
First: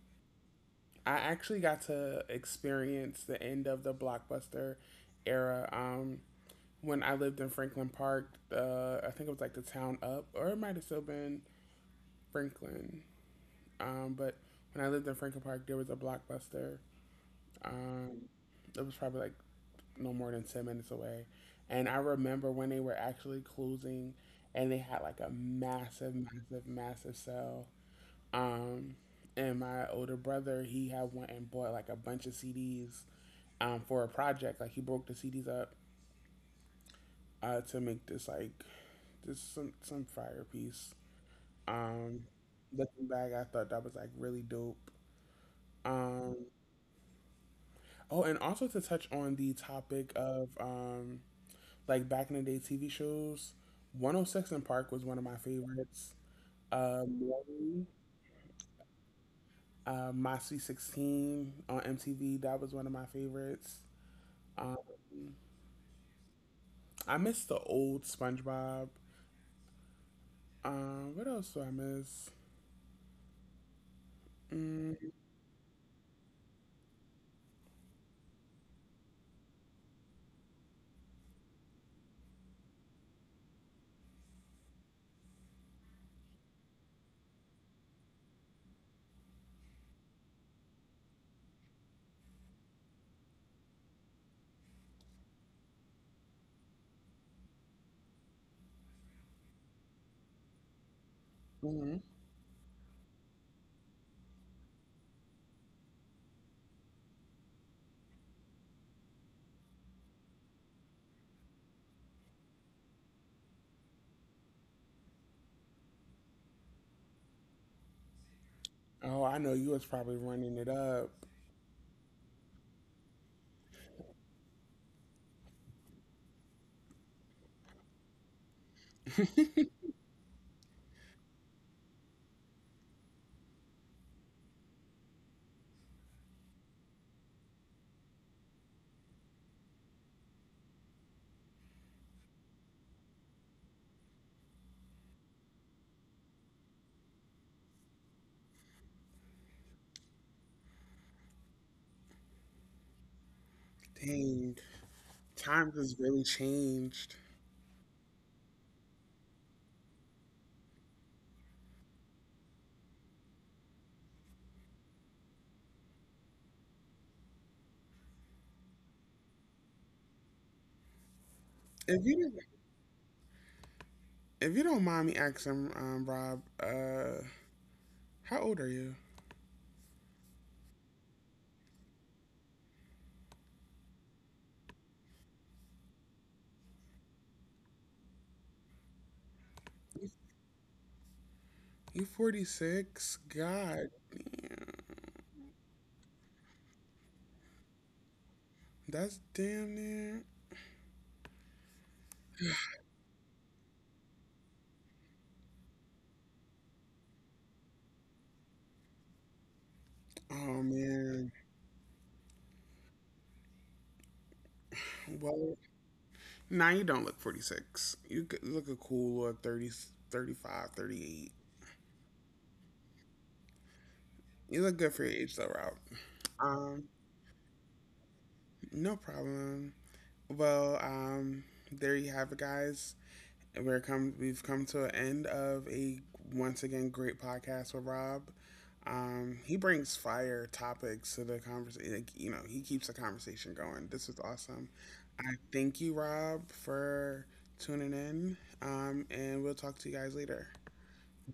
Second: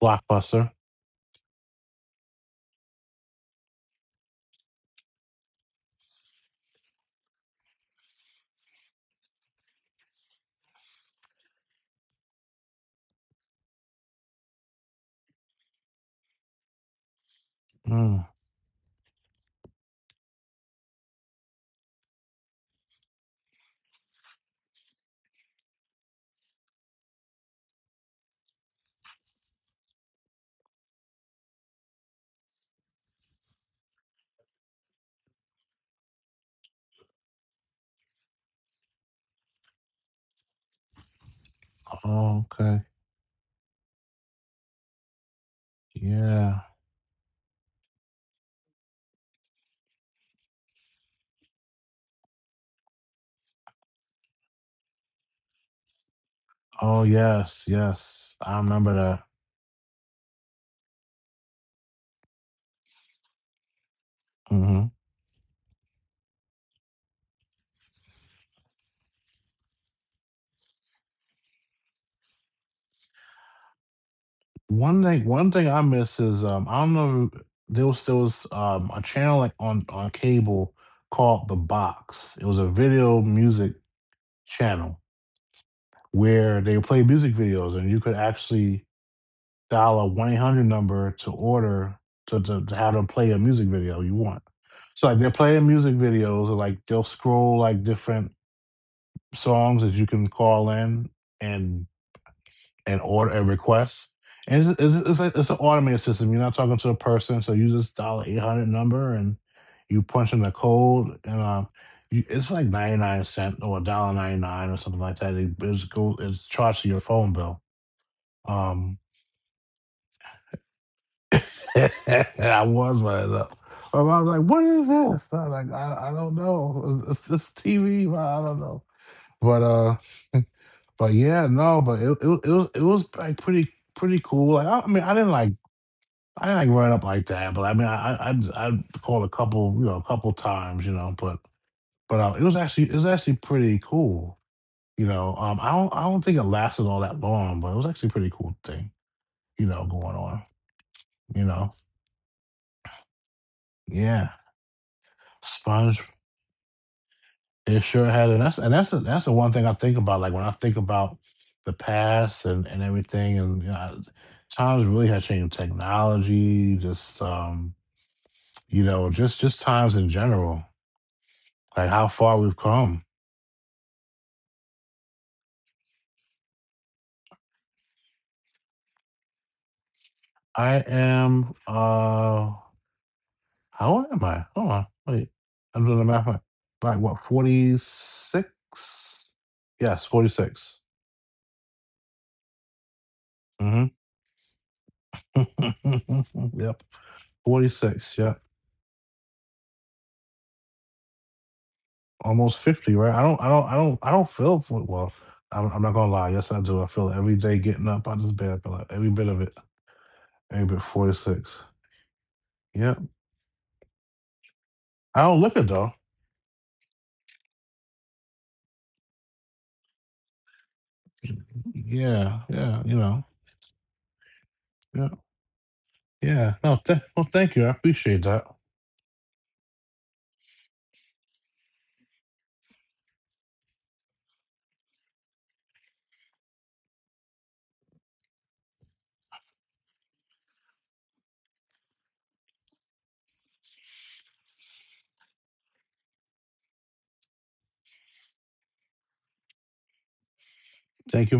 S2: Blockbuster.
S1: I actually got to experience the end of the blockbuster era. When I lived in Franklin Park, I think it was like the town up, or it might have still been Franklin. But when I lived in Franklin Park, there was a blockbuster. Um,
S2: Mm.
S1: it was probably like no more than 10 minutes away. And I remember when they were actually closing, and they had like a massive, massive, massive sale. Um, and my older brother, he had went and bought like a bunch of CDs for a project. Like he broke the CDs up to make this like this some fire piece. Um,
S2: Oh, okay.
S1: Looking back, I thought that was like really dope. Um,
S2: Yeah.
S1: oh, and also to touch on the topic of like back in the day TV shows, 106 and Park was one of my favorites.
S2: Oh, yes,
S1: Um,
S2: yes. I remember that.
S1: Moxie 16 on MTV, that was one of my favorites. Um,
S2: Mhm.
S1: I miss the old SpongeBob. What else do I miss?
S2: One
S1: Mm-hmm.
S2: thing one thing I miss is, I don't know, there was a channel, like, on cable called The Box. It was a video music channel where they play music videos, and you could actually dial a 1-800 number to order to have them play a music video you want. So, like, they're playing music videos, and, like, they'll scroll, like, different songs that you can call in and and order and request. And it's, like, it's an automated system. You're not talking to a person, so you just dial an 800 number, and you punch in the code, and you, it's like 99 cents or a dollar ninety nine or something like that. It's go it's charged to your phone bill. Um,
S1: Oh, I know you was probably running it up.
S2: I was right up. I was like, "What is this?" I was like, I don't know. It's TV. But I don't know." But. But yeah, no, but it was, it was like pretty pretty cool. Like, I didn't like, run up like that, but I mean, I called a couple, you know, a couple times, you know, but it was actually, it was actually pretty cool, you know. I don't think it lasted all that long, but it was actually a pretty cool thing, you know, going on, you know. Yeah,
S1: Dang, times has
S2: sponge.
S1: really changed.
S2: It sure had, and that's, and that's the one thing I think about, like, when I think about the past and everything, and, you know, I, times really have changed, technology, just, you know, just times in general, like, how
S1: If you
S2: far
S1: don't-
S2: we've come.
S1: if you don't mind me asking, Rob, how old are you?
S2: I am, how old am I? Hold on, wait, I'm doing the math right. Like, what, 46? Yes, 46.
S1: You 46?
S2: Mhm.
S1: God,
S2: Yep, 46, yep.
S1: that's damn near.
S2: Almost 50, right? I don't feel for, well, I'm not gonna lie, yes I do. I feel it every day getting up out of this bed, I feel like every bit of it. Every
S1: Oh
S2: bit
S1: man.
S2: 46. Yep. I don't look
S1: Well,
S2: it though.
S1: now you don't look 46. You g- look a cool little thirty five, 38.
S2: Yeah, yeah, you know.
S1: You look good
S2: Yeah.
S1: for your age though, Rob.
S2: Yeah. No,
S1: Um,
S2: well thank you. I appreciate that.
S1: no problem. Well, there you have it, guys. And We're come. We've come to an end of a once again great podcast with Rob. He brings fire topics to the conversation. Like, you know, he keeps the conversation going. This is awesome. I thank you, Rob, for tuning in. And we'll talk to you guys later.
S2: Thank you